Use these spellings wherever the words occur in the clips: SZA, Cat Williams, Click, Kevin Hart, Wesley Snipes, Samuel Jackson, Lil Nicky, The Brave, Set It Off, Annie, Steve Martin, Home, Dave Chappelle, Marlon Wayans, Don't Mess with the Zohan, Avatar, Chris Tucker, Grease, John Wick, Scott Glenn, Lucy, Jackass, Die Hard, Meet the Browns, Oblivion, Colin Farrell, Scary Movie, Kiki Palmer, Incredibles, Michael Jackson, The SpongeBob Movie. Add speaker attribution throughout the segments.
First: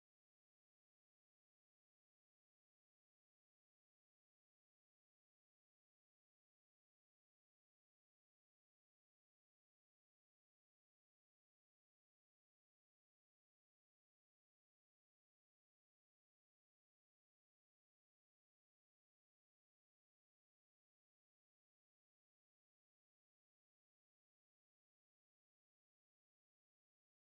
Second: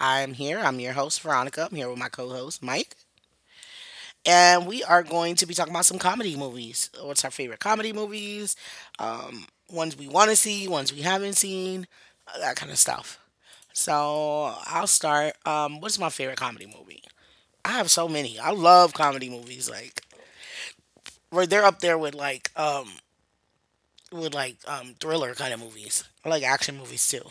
Speaker 1: I'm here. I'm your host, Veronica. I'm here with my co host, Mike. And we are going to be talking about some comedy movies. What's our favorite comedy movies? Um, Ones we want to see, ones we haven't seen, that kind of stuff. So I'll start. What's my favorite comedy movie? I have so many. I love comedy movies. Like, where they're up there with like, with like thriller kind of movies. I like action movies too.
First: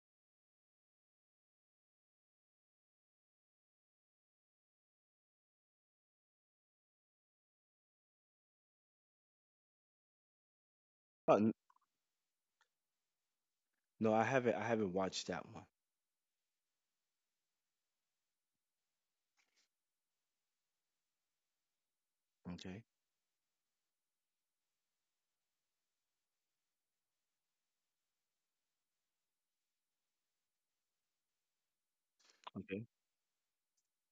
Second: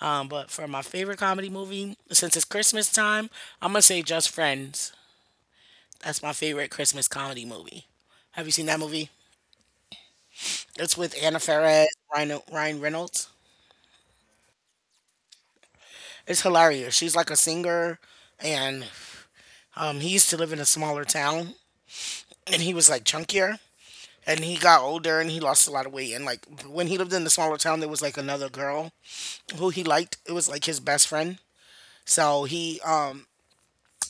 Speaker 1: But for my favorite comedy movie, since it's Christmas time, I'm gonna say Just Friends. That's my favorite Christmas comedy movie. Have you seen that movie? It's with
Speaker 2: Oh,
Speaker 1: Anna Faris, Ryan Reynolds.
Speaker 2: no, I haven't watched that one.
Speaker 1: It's hilarious. She's like a singer, and he used to live in a smaller town, and he
Speaker 2: Okay.
Speaker 1: was like chunkier, and he got older, and he lost a lot of weight. And like when he lived in the smaller town, there was like another girl who he liked. It was like his best friend. So he
Speaker 2: Okay.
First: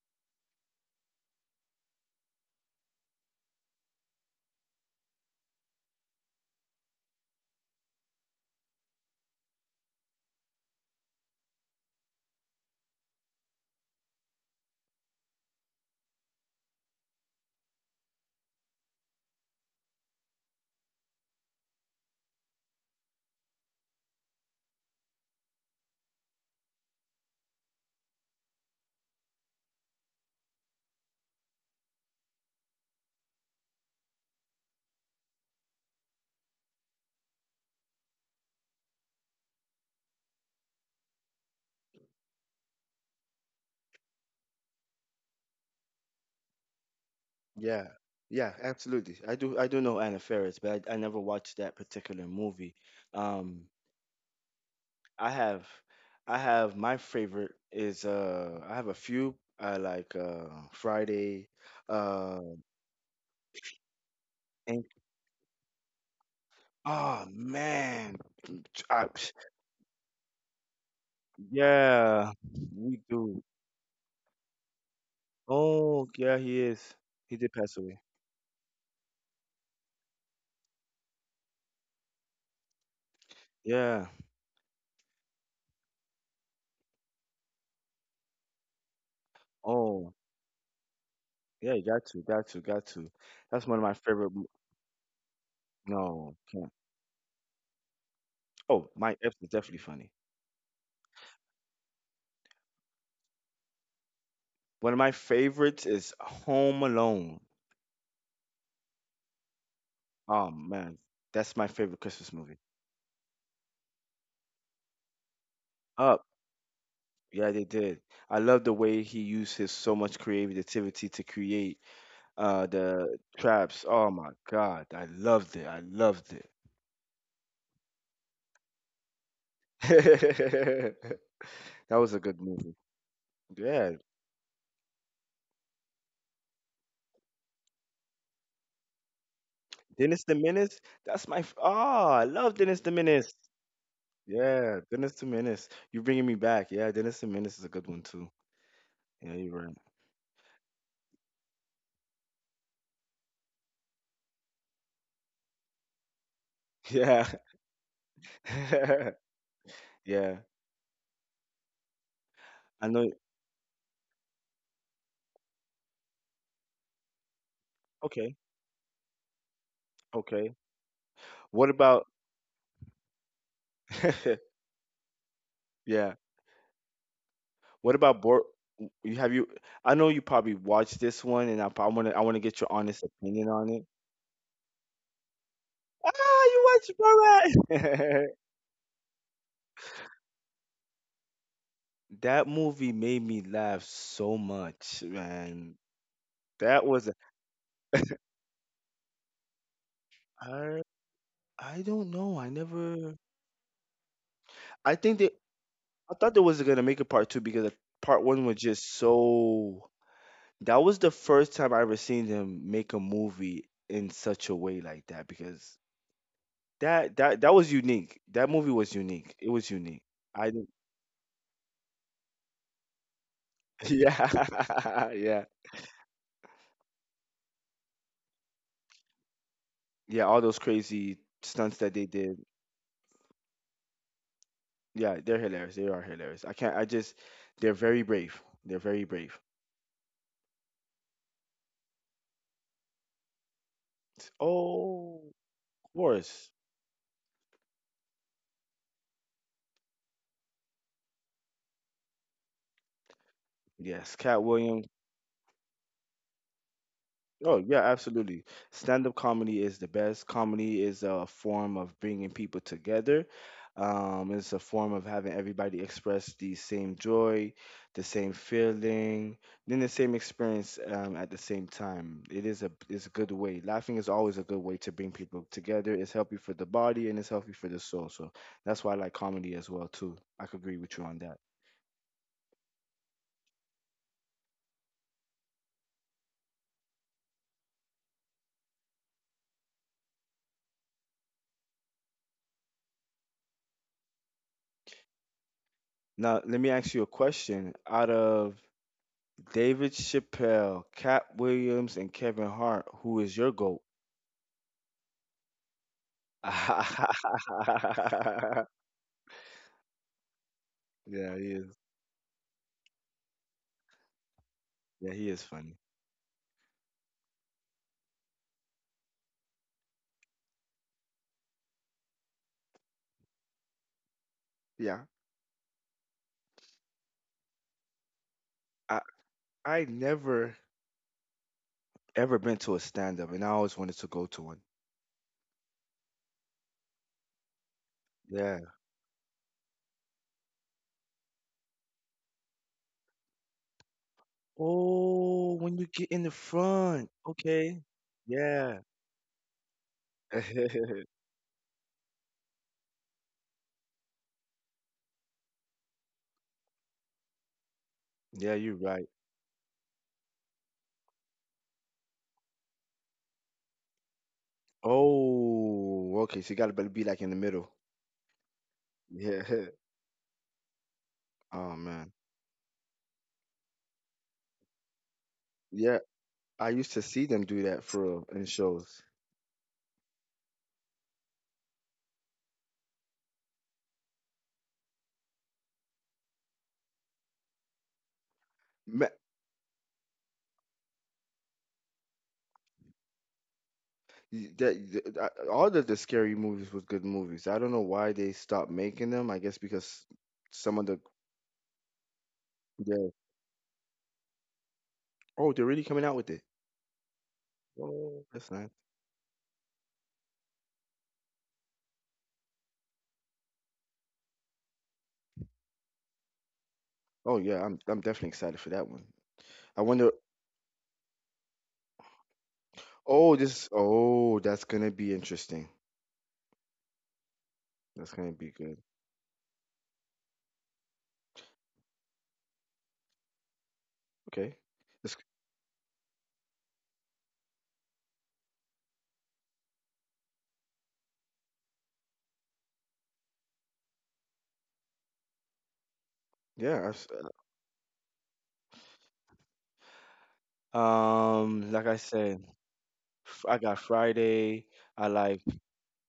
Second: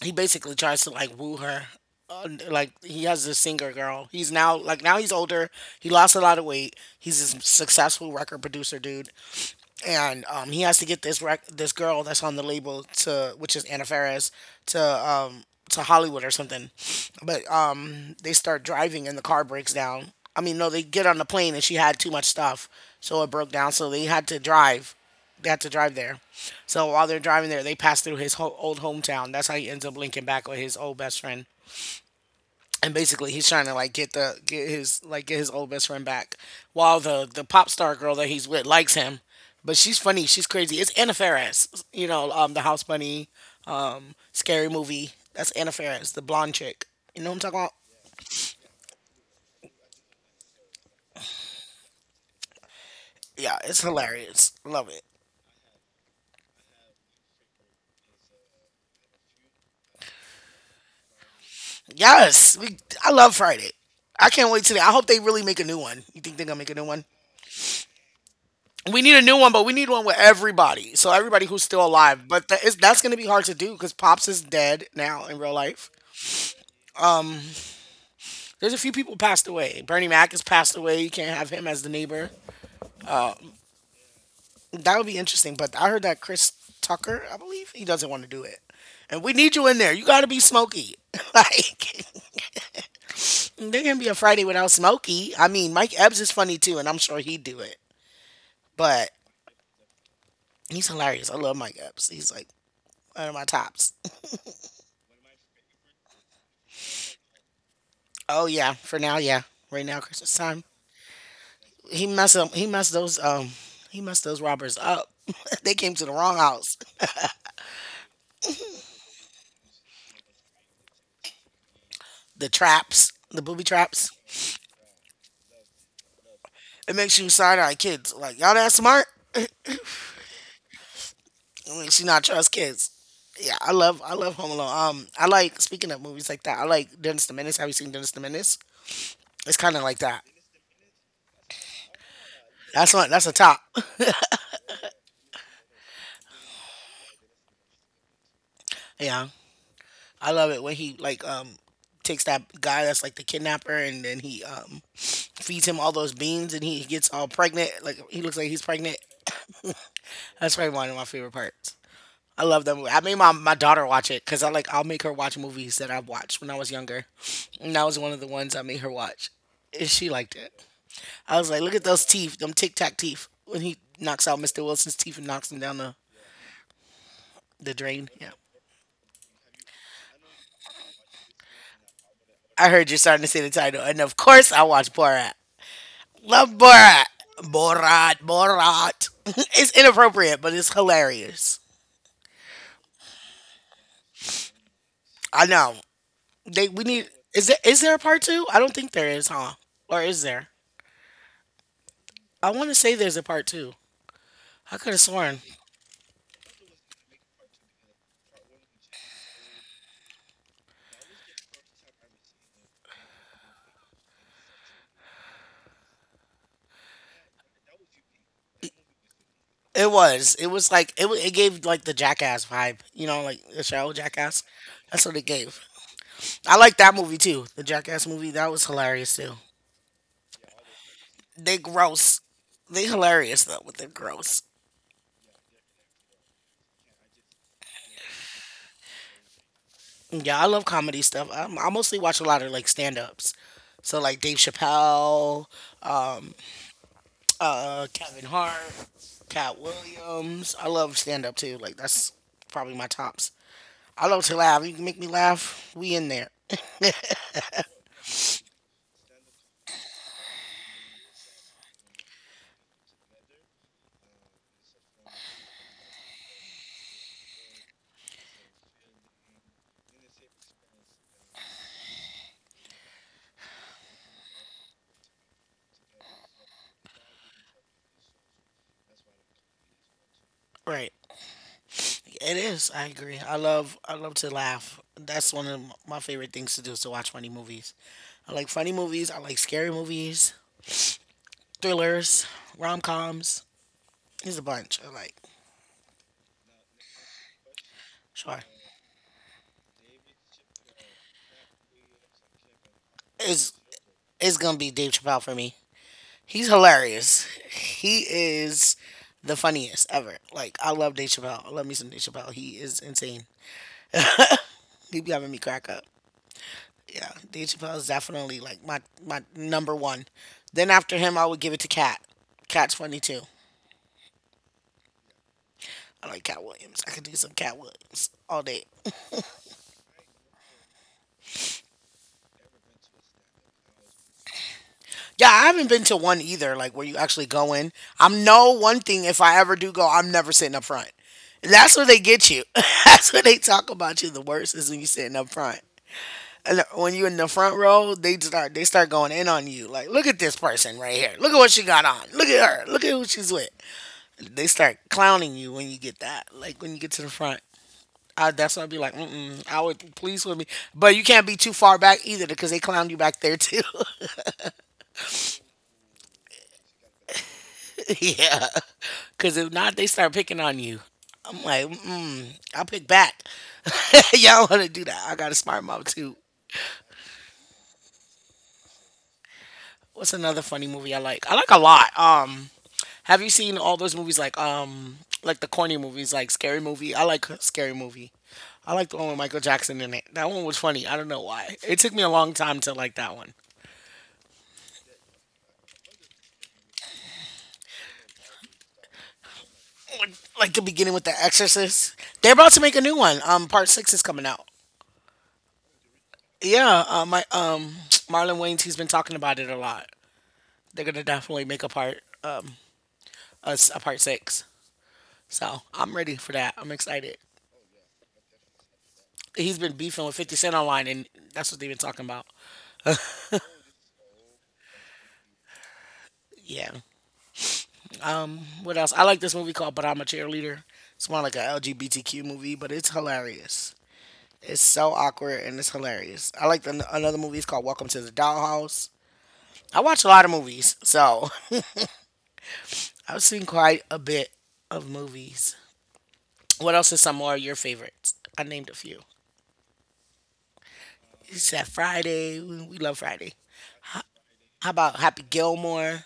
Speaker 1: he basically tries to like woo her. Like he has this singer girl. He's now like now he's older. He lost a lot of weight. He's a successful record producer dude and he has to get this this girl that's on the label to which is Anna Faris to um, to Hollywood or something. But they start driving and the car breaks down. I mean, no, they get on the plane and she had too much stuff, so it broke down. So they had to drive. They had to drive there. So while they're driving there, they pass through his old hometown. That's how he ends up linking back with his old best friend, and basically he's trying to like get the get his like get his old best friend back, while the pop star girl that he's with likes him, but she's funny, she's crazy, it's Anna Faris. You know, the house bunny, scary movie, that's Anna Faris, the blonde chick. You know what I'm talking about?
Speaker 2: Yeah. Yeah. Absolutely. I do. I do know Anna Faris, but I never watched that particular movie.
Speaker 1: Yeah,
Speaker 2: Um,
Speaker 1: it's hilarious, love it.
Speaker 2: I have. My favorite is. I have a few. I like Friday. Uh.
Speaker 1: Yes, we, I love Friday. I can't wait. Today
Speaker 2: And,
Speaker 1: I hope they really make a new one. You think they're gonna make a new one?
Speaker 2: oh man.
Speaker 1: We
Speaker 2: I,
Speaker 1: need a new one, but we need one with everybody. So everybody who's still alive.
Speaker 2: yeah.
Speaker 1: But that is,
Speaker 2: We
Speaker 1: that's going to be
Speaker 2: do.
Speaker 1: hard to do because Pops is dead now in real life.
Speaker 2: Oh yeah, he is. He did pass away.
Speaker 1: There's a few people passed away. Bernie Mac has passed away. You can't have him as the neighbor.
Speaker 2: Yeah.
Speaker 1: That would be interesting. But I heard that Chris Tucker, I believe, he doesn't want to do it. And we need you in there. You
Speaker 2: Oh.
Speaker 1: got to be Smokey.
Speaker 2: Yeah, you got
Speaker 1: Like,
Speaker 2: to, got to, got to. That's one of
Speaker 1: there
Speaker 2: my
Speaker 1: can be a
Speaker 2: favorite.
Speaker 1: Friday
Speaker 2: mo-
Speaker 1: without Smokey. I mean, Mike Epps is
Speaker 2: No,
Speaker 1: funny
Speaker 2: can't.
Speaker 1: too, and I'm sure he'd do it.
Speaker 2: Oh,
Speaker 1: But
Speaker 2: my F is definitely funny.
Speaker 1: he's hilarious. I love Mike Epps. He's like one of my tops.
Speaker 2: One of my favorites is Home Alone.
Speaker 1: Oh yeah, for now, yeah. Right now, Christmas
Speaker 2: Oh
Speaker 1: time.
Speaker 2: man, that's my favorite
Speaker 1: He
Speaker 2: Christmas
Speaker 1: messed up.
Speaker 2: movie.
Speaker 1: He messed those. He messed those robbers up. They came to the
Speaker 2: Up,
Speaker 1: wrong house.
Speaker 2: yeah, they did. I love the way he used his so much creativity to create
Speaker 1: The traps,
Speaker 2: the
Speaker 1: the booby
Speaker 2: traps. Oh
Speaker 1: traps.
Speaker 2: my God, I loved it. I loved
Speaker 1: It makes you side eye kids. Like y'all that smart.
Speaker 2: it.
Speaker 1: It
Speaker 2: That
Speaker 1: makes you
Speaker 2: was a
Speaker 1: not
Speaker 2: good
Speaker 1: trust
Speaker 2: movie.
Speaker 1: kids. Yeah,
Speaker 2: Yeah,
Speaker 1: I love Home Alone. I like, speaking of movies like that. I like Dennis the Menace. Have you seen Dennis the Menace? It's kind of like
Speaker 2: Dennis
Speaker 1: that.
Speaker 2: the Menace. Oh, I love Dennis the
Speaker 1: That's one. That's
Speaker 2: Menace.
Speaker 1: a top.
Speaker 2: Yeah, Dennis the Menace. You're bringing me back. Yeah, Dennis the Menace is a good one too.
Speaker 1: Yeah,
Speaker 2: Yeah, you're right.
Speaker 1: I love it when he like takes that guy that's like the kidnapper and then he feeds him all those beans and he gets
Speaker 2: Yeah.
Speaker 1: all pregnant. Like he looks like he's pregnant.
Speaker 2: Yeah.
Speaker 1: That's probably one of my favorite parts. I love that
Speaker 2: I
Speaker 1: movie. I
Speaker 2: know.
Speaker 1: made my daughter watch it because I like I'll make her watch movies that I've watched when I was younger, and that was one of the
Speaker 2: Okay.
Speaker 1: ones I made her watch, and she liked
Speaker 2: Okay.
Speaker 1: it. I was like,
Speaker 2: What
Speaker 1: look at
Speaker 2: about
Speaker 1: those teeth, them tic tac teeth. When he knocks out Mr. Wilson's teeth and knocks him down the,
Speaker 2: Yeah.
Speaker 1: the
Speaker 2: What
Speaker 1: drain.
Speaker 2: about
Speaker 1: Yeah,
Speaker 2: Bor you have you I know you probably watched this one and I want to get your
Speaker 1: I heard you
Speaker 2: honest
Speaker 1: starting to say
Speaker 2: opinion
Speaker 1: the
Speaker 2: on
Speaker 1: title,
Speaker 2: it.
Speaker 1: and of course I watch Borat.
Speaker 2: Ah,
Speaker 1: Love
Speaker 2: you watched
Speaker 1: Borat, Borat,
Speaker 2: Borat.
Speaker 1: Borat. It's inappropriate, but it's hilarious.
Speaker 2: That movie made me laugh so much,
Speaker 1: I
Speaker 2: man.
Speaker 1: know they we
Speaker 2: That
Speaker 1: need.
Speaker 2: was
Speaker 1: Is there a part two? I don't think there is, huh? Or is there?
Speaker 2: I I don't know. I
Speaker 1: I want to say
Speaker 2: never
Speaker 1: there's a part two. I could
Speaker 2: I
Speaker 1: have
Speaker 2: think they
Speaker 1: sworn
Speaker 2: I thought they was gonna make a part two because part one was just so. That was the first time I ever seen them make a movie in such a way like that because that was unique. That movie was unique. It was
Speaker 1: it
Speaker 2: unique.
Speaker 1: was.
Speaker 2: I
Speaker 1: It
Speaker 2: didn't-
Speaker 1: was like It gave like the Jackass vibe, you know, like the show Jackass. That's
Speaker 2: yeah
Speaker 1: what it
Speaker 2: yeah
Speaker 1: gave. I like that movie too. The Jackass movie that was hilarious too.
Speaker 2: yeah all those crazy
Speaker 1: They
Speaker 2: stunts that they
Speaker 1: gross.
Speaker 2: did.
Speaker 1: They hilarious though, but they're gross.
Speaker 2: Yeah, they're hilarious. They are hilarious. I can't. I just they're very brave. They're very brave.
Speaker 1: Yeah, I love comedy stuff. I mostly watch a lot of like stand ups. So like Dave
Speaker 2: Oh,
Speaker 1: Chappelle,
Speaker 2: of
Speaker 1: um,
Speaker 2: course.
Speaker 1: Kevin Hart, Cat Williams. I love stand up too. Like that's probably my tops. I
Speaker 2: Yes,
Speaker 1: love to
Speaker 2: Cat
Speaker 1: laugh. You
Speaker 2: Williams.
Speaker 1: can make me laugh. We in there.
Speaker 2: Oh, yeah, absolutely. Stand-up comedy is the best. Comedy is a form of bringing people together. It's a form of having everybody express the same joy, the same feeling, then the same experience at the same time. It's a good way. Laughing is always a good way to bring people together. It's healthy for the body and it's healthy for the soul. So that's why I like comedy as well too. I could agree
Speaker 1: Right.
Speaker 2: with you on that.
Speaker 1: It is. I agree. I love to laugh. That's one of my favorite things to do is to watch funny movies. I like funny movies. I like scary movies, thrillers, rom coms. There's a bunch. I like.
Speaker 2: Now, let me ask you a question. Out
Speaker 1: Sure.
Speaker 2: of David Chappelle, Cat Williams, and Kevin Hart. Who is your
Speaker 1: It's
Speaker 2: GOAT?
Speaker 1: it's gonna be Dave Chappelle for me. He's hilarious.
Speaker 2: yeah,
Speaker 1: He is the funniest ever. Like I love Dave
Speaker 2: he
Speaker 1: Chappelle. I love me
Speaker 2: is.
Speaker 1: some Dave Chappelle. He is insane. He be
Speaker 2: Yeah, he
Speaker 1: having me
Speaker 2: is
Speaker 1: crack
Speaker 2: funny.
Speaker 1: up. Yeah, Dave Chappelle is definitely like my number one. Then after him, I would give it to Cat. Cat's funny too.
Speaker 2: Yeah.
Speaker 1: I like Cat Williams. I could do some Cat Williams all day.
Speaker 2: I I never ever been to a stand up and I always wanted to go to one.
Speaker 1: Yeah, I haven't been to one either. Like where you actually go in. I'm no
Speaker 2: Yeah.
Speaker 1: one thing. If I ever do go, I'm never sitting up front. That's where they get you. That's where they talk about you the worst is when you sitting up
Speaker 2: Oh,
Speaker 1: front.
Speaker 2: when you get in the
Speaker 1: And when you
Speaker 2: front.
Speaker 1: in the front
Speaker 2: Okay.
Speaker 1: row, they start they
Speaker 2: Yeah.
Speaker 1: start going in on you. Like, look at this person right here. Look at what she got on. Look at her. Look at who she's with. They start clowning you when you get that, like when you get to the front.
Speaker 2: yeah,
Speaker 1: That's why I'd
Speaker 2: you're
Speaker 1: be like,
Speaker 2: right.
Speaker 1: mm-mm, I would please with me, but you can't be too far back either because they clown you back there too.
Speaker 2: Oh, okay. So you gotta be like in the middle.
Speaker 1: Yeah, because
Speaker 2: Yeah.
Speaker 1: if not, they start picking on you. I'm like,
Speaker 2: Oh man.
Speaker 1: mm, I'll pick back. Y'all want to do that? I got a smart mouth
Speaker 2: Yeah.
Speaker 1: too.
Speaker 2: I used to see them do that for real in shows.
Speaker 1: What's another funny movie I like? I like a lot. Have you seen all those movies like like the corny movies like Scary Movie? I like Scary Movie. I like the
Speaker 2: Ma-
Speaker 1: one with Michael Jackson in it. That one was funny. I don't know why. It took me a long time to like that one.
Speaker 2: All of the scary movies was good movies. I don't know why they stopped making them. I guess because
Speaker 1: Like the
Speaker 2: some of
Speaker 1: beginning
Speaker 2: the
Speaker 1: with The Exorcist. They're about to make a new
Speaker 2: yeah.
Speaker 1: one. Part six is coming out.
Speaker 2: Oh, they're really coming out with it.
Speaker 1: Yeah. My
Speaker 2: Oh,
Speaker 1: Marlon
Speaker 2: that's
Speaker 1: Wayans.
Speaker 2: nice.
Speaker 1: He's been talking about it a lot. They're gonna definitely make a a part six. So I'm ready for that. I'm excited.
Speaker 2: Oh yeah, I'm definitely excited for that one.
Speaker 1: He's been
Speaker 2: I
Speaker 1: beefing
Speaker 2: wonder.
Speaker 1: with 50 Cent online, and that's what they've been talking about.
Speaker 2: Oh, this. Oh, that's gonna be interesting.
Speaker 1: Yeah.
Speaker 2: That's gonna be good.
Speaker 1: What else? I like this movie called But I'm a Cheerleader. It's more like a LGBTQ movie, but it's hilarious.
Speaker 2: Okay.
Speaker 1: It's so
Speaker 2: That's,
Speaker 1: awkward and it's hilarious. I like the, another movie. It's called Welcome to the Dollhouse. I watch a lot of movies, so I've seen quite a bit of movies. What
Speaker 2: yeah.
Speaker 1: else is
Speaker 2: I've,
Speaker 1: some more of your favorites? I named a few. It's that
Speaker 2: like I
Speaker 1: Friday.
Speaker 2: said,
Speaker 1: We love Friday.
Speaker 2: I got
Speaker 1: H-
Speaker 2: Friday.
Speaker 1: How about
Speaker 2: I
Speaker 1: Happy
Speaker 2: like.
Speaker 1: Gilmore?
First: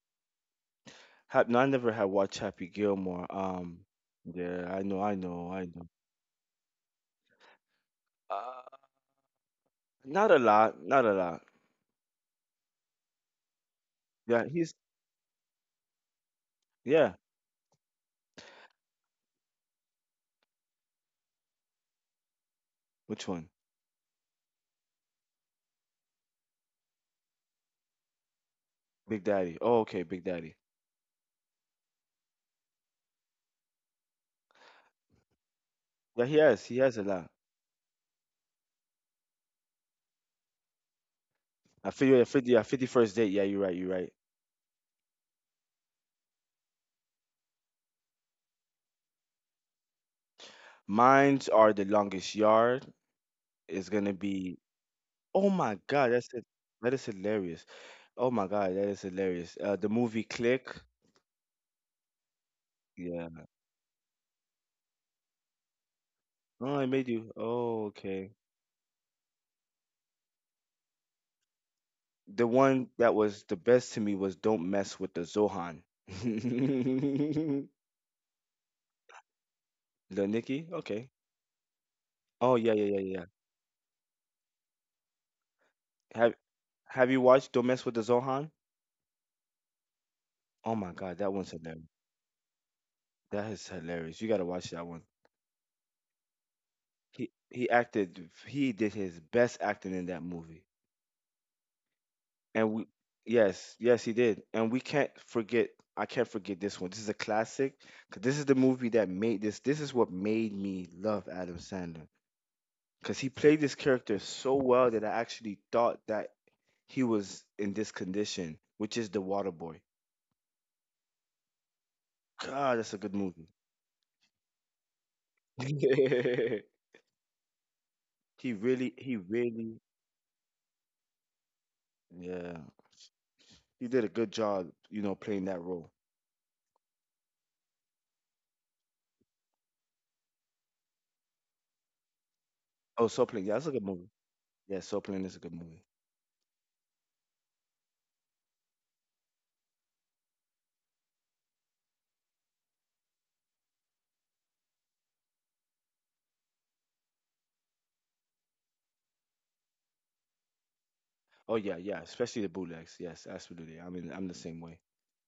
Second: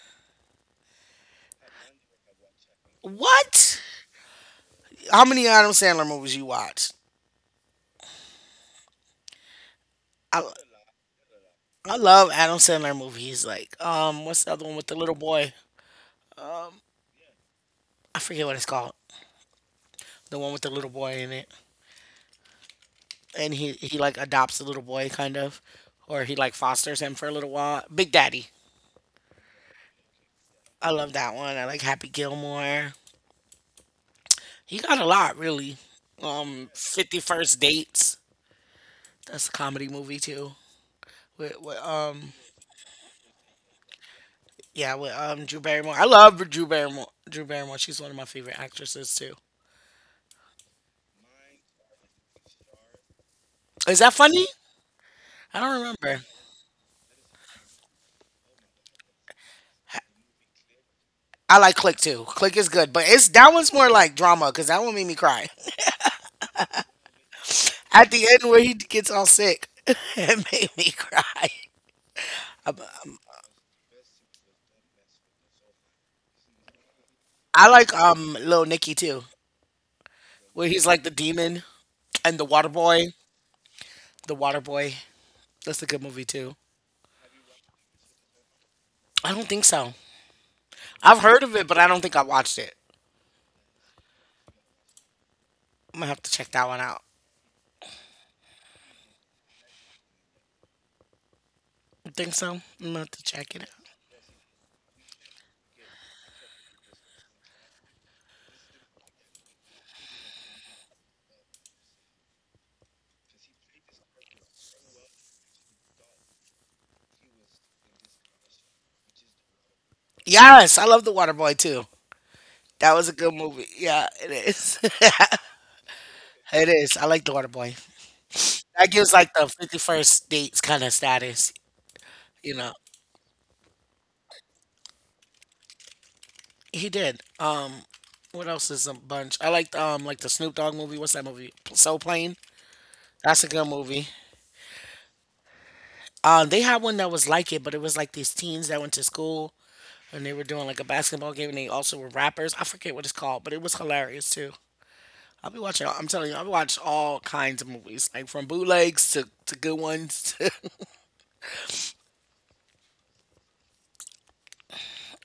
Speaker 2: No, I never had watched Happy Gilmore.
Speaker 1: What?
Speaker 2: Yeah, I know, I
Speaker 1: How many
Speaker 2: know, I
Speaker 1: Adam
Speaker 2: know.
Speaker 1: Sandler movies you watch?
Speaker 2: Uh, Not a
Speaker 1: I
Speaker 2: lot, not a lot.
Speaker 1: I love Adam Sandler movies. Like what's
Speaker 2: Yeah,
Speaker 1: the other
Speaker 2: he's
Speaker 1: one with the little boy?
Speaker 2: yeah.
Speaker 1: I forget what it's called. The one with the little boy in it.
Speaker 2: Which one?
Speaker 1: And he like adopts a little boy, kind of, or he like fosters him for a little while. Big Daddy.
Speaker 2: Big Daddy. Oh, okay, Big Daddy.
Speaker 1: I love that one. I like Happy Gilmore. He got a lot, really.
Speaker 2: Yeah, he has. He has a lot.
Speaker 1: 51st Dates. That's a comedy movie too. with, with
Speaker 2: I feel you.
Speaker 1: um
Speaker 2: Fifty. Yeah, 50 First date. Yeah, you're right. You're right.
Speaker 1: yeah, with Drew Barrymore. I love Drew Barrymore. Drew Barrymore, she's one of my favorite actresses too.
Speaker 2: Mines are the longest yard. Is
Speaker 1: Is
Speaker 2: gonna
Speaker 1: that funny?
Speaker 2: be. Oh
Speaker 1: I
Speaker 2: my
Speaker 1: don't
Speaker 2: God,
Speaker 1: remember.
Speaker 2: that's it. That is hilarious. Oh my God, that is hilarious. The movie Click.
Speaker 1: I like Click too. Click is good, but it's
Speaker 2: Yeah.
Speaker 1: that one's more like drama because that one made me cry
Speaker 2: Oh, I made you. Oh,
Speaker 1: at the
Speaker 2: okay.
Speaker 1: end where he gets all sick. It made me cry.
Speaker 2: The one that was the best to me was Don't Mess with the Zohan.
Speaker 1: I like Lil Nicky too,
Speaker 2: Lil Nicky.
Speaker 1: where he's like
Speaker 2: Okay.
Speaker 1: the demon, and the
Speaker 2: Oh
Speaker 1: water
Speaker 2: yeah, yeah, yeah,
Speaker 1: boy.
Speaker 2: yeah.
Speaker 1: The water boy. That's a good movie
Speaker 2: Have
Speaker 1: too.
Speaker 2: Have you watched Don't Mess with the Zohan?
Speaker 1: I don't think so.
Speaker 2: Oh my God,
Speaker 1: I've
Speaker 2: that
Speaker 1: heard
Speaker 2: one's
Speaker 1: of it, but
Speaker 2: hilarious.
Speaker 1: I don't think I watched it.
Speaker 2: That is hilarious. You gotta watch that one.
Speaker 1: I'm gonna have to check that one out.
Speaker 2: He acted. He did his best acting in that movie.
Speaker 1: You think so? I'm
Speaker 2: And we,
Speaker 1: gonna have to check it out.
Speaker 2: yes, yes, he did. And we can't forget. I can't forget this one. This is a classic. Cause this is the movie that made this. This is what made me love Adam Sandler. Cause he played this character so well that I actually thought that he was in this condition, which is the Water Boy.
Speaker 1: Yes, I love the water boy too.
Speaker 2: God, that's
Speaker 1: That
Speaker 2: a
Speaker 1: was
Speaker 2: good
Speaker 1: a good
Speaker 2: movie.
Speaker 1: movie. Yeah, it is. it is. I like the water boy. That gives
Speaker 2: He
Speaker 1: like the
Speaker 2: really,
Speaker 1: 51st dates kind of status,
Speaker 2: yeah,
Speaker 1: you know.
Speaker 2: he did a good job, you know, playing that role.
Speaker 1: He did. What else is a bunch? I liked like the Snoop Dogg movie. What's that movie? Soul Plane.
Speaker 2: Oh, Soul Plane,
Speaker 1: That's a
Speaker 2: yeah, that's
Speaker 1: good
Speaker 2: a good movie.
Speaker 1: movie.
Speaker 2: Yeah, Soul Plane is a good movie.
Speaker 1: They had one that was like it, but it was like these teens that went to school and they were doing like a basketball game and they also were rappers. I forget what it's called, but it was hilarious too. I'll be watching, I'm telling you, I've watched all kinds of movies, like from bootlegs to good ones.
Speaker 2: Oh yeah, yeah, especially the bootlegs. Yes, absolutely. I mean, I'm the same way.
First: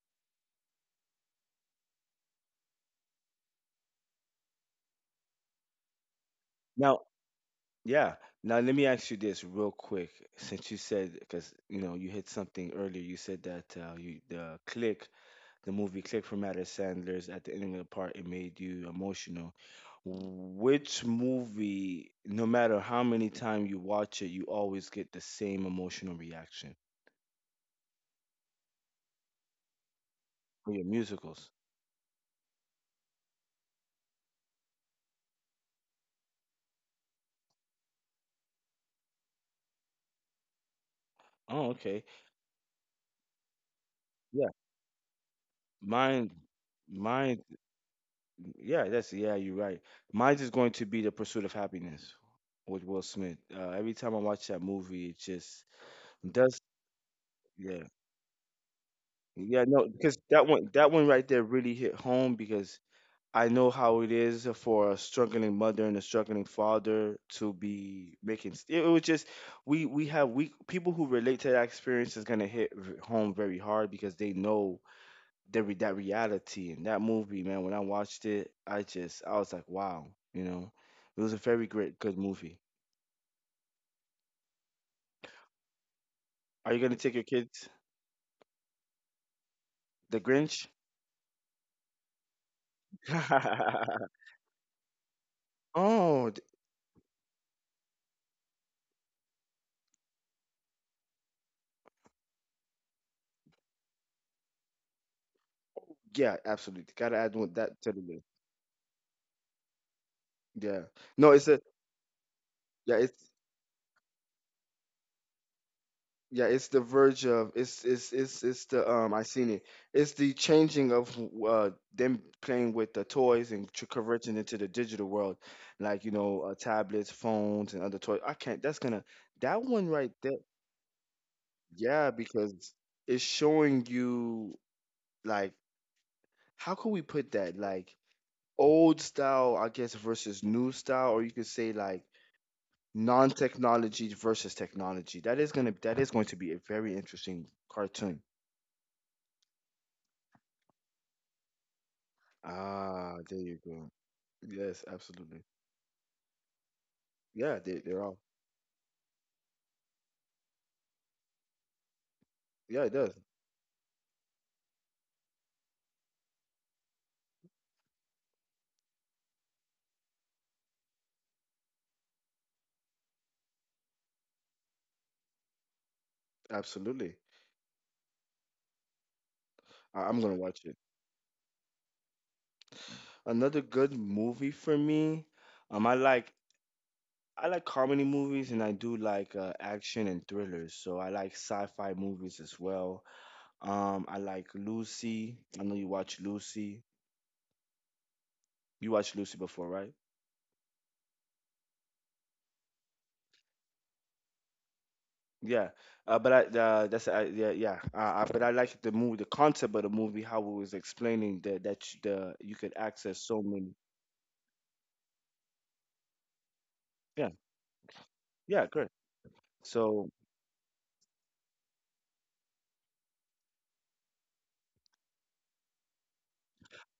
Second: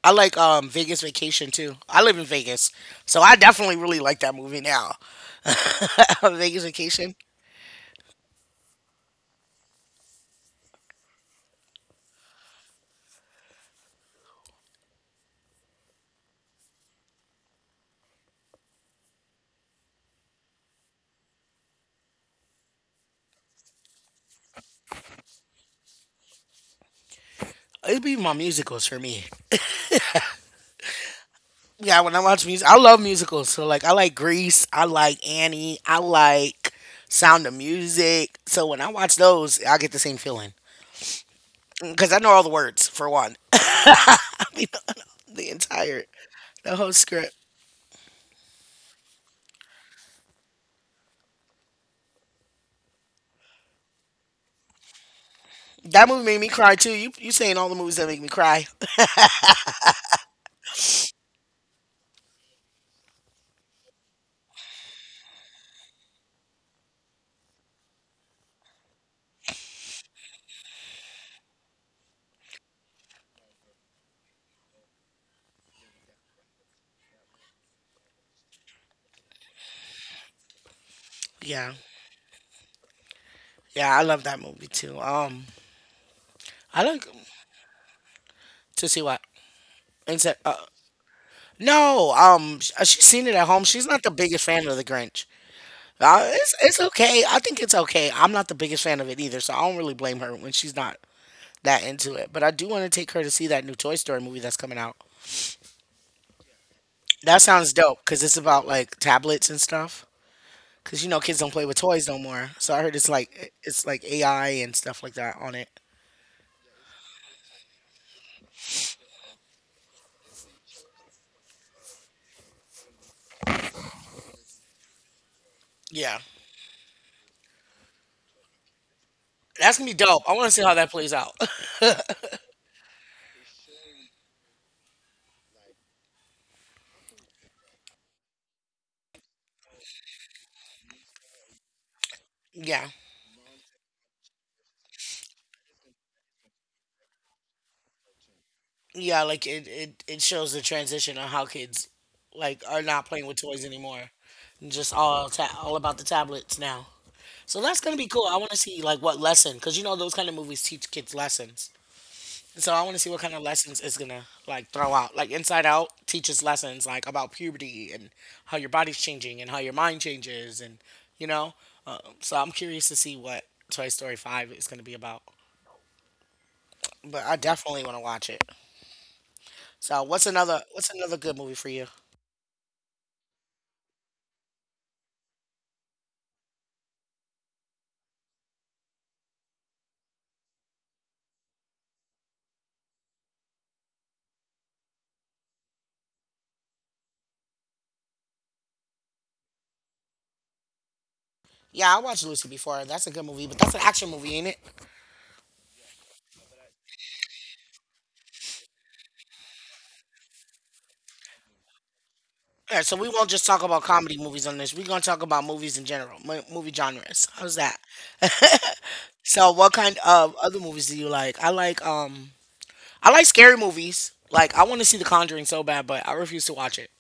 Speaker 1: I like Vegas Vacation too. I live in Vegas, so I definitely really like that movie now. Vegas
Speaker 2: Now,
Speaker 1: Vacation.
Speaker 2: yeah. Now let me ask you this real quick, since you said because you know you hit something earlier. You said that you the click the movie clicked from Adam Sandler's at the ending of the part it made you emotional. Which movie, no matter how many times you watch it, you always get the same emotional reaction
Speaker 1: It'd be my musicals for me.
Speaker 2: for your musicals?
Speaker 1: Yeah, when I watch music, I love musicals. So like, I like Grease, I like Annie, I like Sound of Music. So when I watch those, I get the same feeling
Speaker 2: Oh, okay.
Speaker 1: because I know all the words for one. I
Speaker 2: Yeah.
Speaker 1: mean, the entire
Speaker 2: Mine
Speaker 1: the whole script.
Speaker 2: mine yeah, that's yeah, you're right. Mine's is going to be The Pursuit of Happiness with Will Smith. Every time I watch that movie, it just
Speaker 1: That movie made me
Speaker 2: does
Speaker 1: cry too. You saying all the
Speaker 2: yeah.
Speaker 1: movies that make me cry?
Speaker 2: Yeah, no, because that one right there really hit home because I know how it is for a struggling mother and a struggling father to be making. It was just we people who relate to that experience is gonna home very hard because they know that reality and that movie, man. When I watched it, I was like, wow, you know, it was a very
Speaker 1: Yeah,
Speaker 2: great good movie.
Speaker 1: yeah, I love that movie too.
Speaker 2: Are you
Speaker 1: I
Speaker 2: gonna
Speaker 1: like
Speaker 2: take your kids
Speaker 1: to see what.
Speaker 2: The
Speaker 1: Instead,
Speaker 2: Grinch?
Speaker 1: no, she's seen it at home. She's not the biggest fan of the Grinch.
Speaker 2: oh d-
Speaker 1: It's okay. I think it's okay. I'm not the biggest fan of it either, so I don't really blame her when she's not that into it. But I do want to take her to see that new Toy Story movie that's coming out.
Speaker 2: yeah, absolutely. Gotta add
Speaker 1: That sounds
Speaker 2: that to
Speaker 1: dope
Speaker 2: the
Speaker 1: because
Speaker 2: list.
Speaker 1: it's about like tablets and stuff.
Speaker 2: Yeah,
Speaker 1: Because you know
Speaker 2: no,
Speaker 1: kids
Speaker 2: it's
Speaker 1: don't
Speaker 2: a
Speaker 1: play with toys no more. So I heard
Speaker 2: yeah,
Speaker 1: it's
Speaker 2: it's
Speaker 1: like AI and stuff like that on it.
Speaker 2: Yeah, it's the verge of it's the I seen it. It's the changing of uh them playing with the toys and converting into the digital world, like you
Speaker 1: Yeah,
Speaker 2: know tablets, phones, and other toys. I can't. That
Speaker 1: that's
Speaker 2: one
Speaker 1: gonna be
Speaker 2: right
Speaker 1: dope.
Speaker 2: there.
Speaker 1: I want to see how that plays out.
Speaker 2: Yeah, because it's showing you like how could we put that like old style I guess versus new style, or you could say like
Speaker 1: Yeah,
Speaker 2: non-technology versus technology. That is going to be a very interesting cartoon.
Speaker 1: yeah, like it shows the transition on how kids like are not
Speaker 2: Ah,
Speaker 1: playing
Speaker 2: there
Speaker 1: with
Speaker 2: you
Speaker 1: toys
Speaker 2: go.
Speaker 1: anymore, and
Speaker 2: Yes,
Speaker 1: just
Speaker 2: absolutely.
Speaker 1: all about the tablets now.
Speaker 2: Yeah,
Speaker 1: So
Speaker 2: they
Speaker 1: that's gonna
Speaker 2: they're
Speaker 1: be
Speaker 2: all.
Speaker 1: cool. I want to see like what lesson, because you know those kind of movies teach kids lessons. So I
Speaker 2: Yeah, it
Speaker 1: want to see
Speaker 2: does.
Speaker 1: what kind of lessons it's gonna like throw out. Like Inside Out teaches lessons like about puberty and how your body's changing and how your mind changes, and you know. So I'm curious to see what Toy Story Five is gonna be about.
Speaker 2: Absolutely.
Speaker 1: But I definitely want to watch it.
Speaker 2: I,
Speaker 1: So
Speaker 2: I'm gonna watch it.
Speaker 1: what's another good movie for you?
Speaker 2: Another good movie for me. Um, I like I like comedy movies and I do like action and thrillers. So I like sci-fi movies as well. I like Lucy. I know you watch Lucy. You watched Lucy before, right?
Speaker 1: Yeah, I watched Lucy before. That's a good movie, but that's an action movie, ain't it?
Speaker 2: Yeah, but I that's I, yeah yeah. But I like the movie, the concept of the movie, how it was explaining that that sh- the you could
Speaker 1: All right, so we
Speaker 2: access
Speaker 1: won't
Speaker 2: so
Speaker 1: just talk
Speaker 2: many.
Speaker 1: about comedy movies on this. We're gonna talk about movies in general, movie genres.
Speaker 2: Yeah,
Speaker 1: How's that?
Speaker 2: yeah, correct.
Speaker 1: So what kind
Speaker 2: So
Speaker 1: of other movies do you like? I like I like scary movies. Like I want to see The Conjuring so bad, but I refuse to watch it.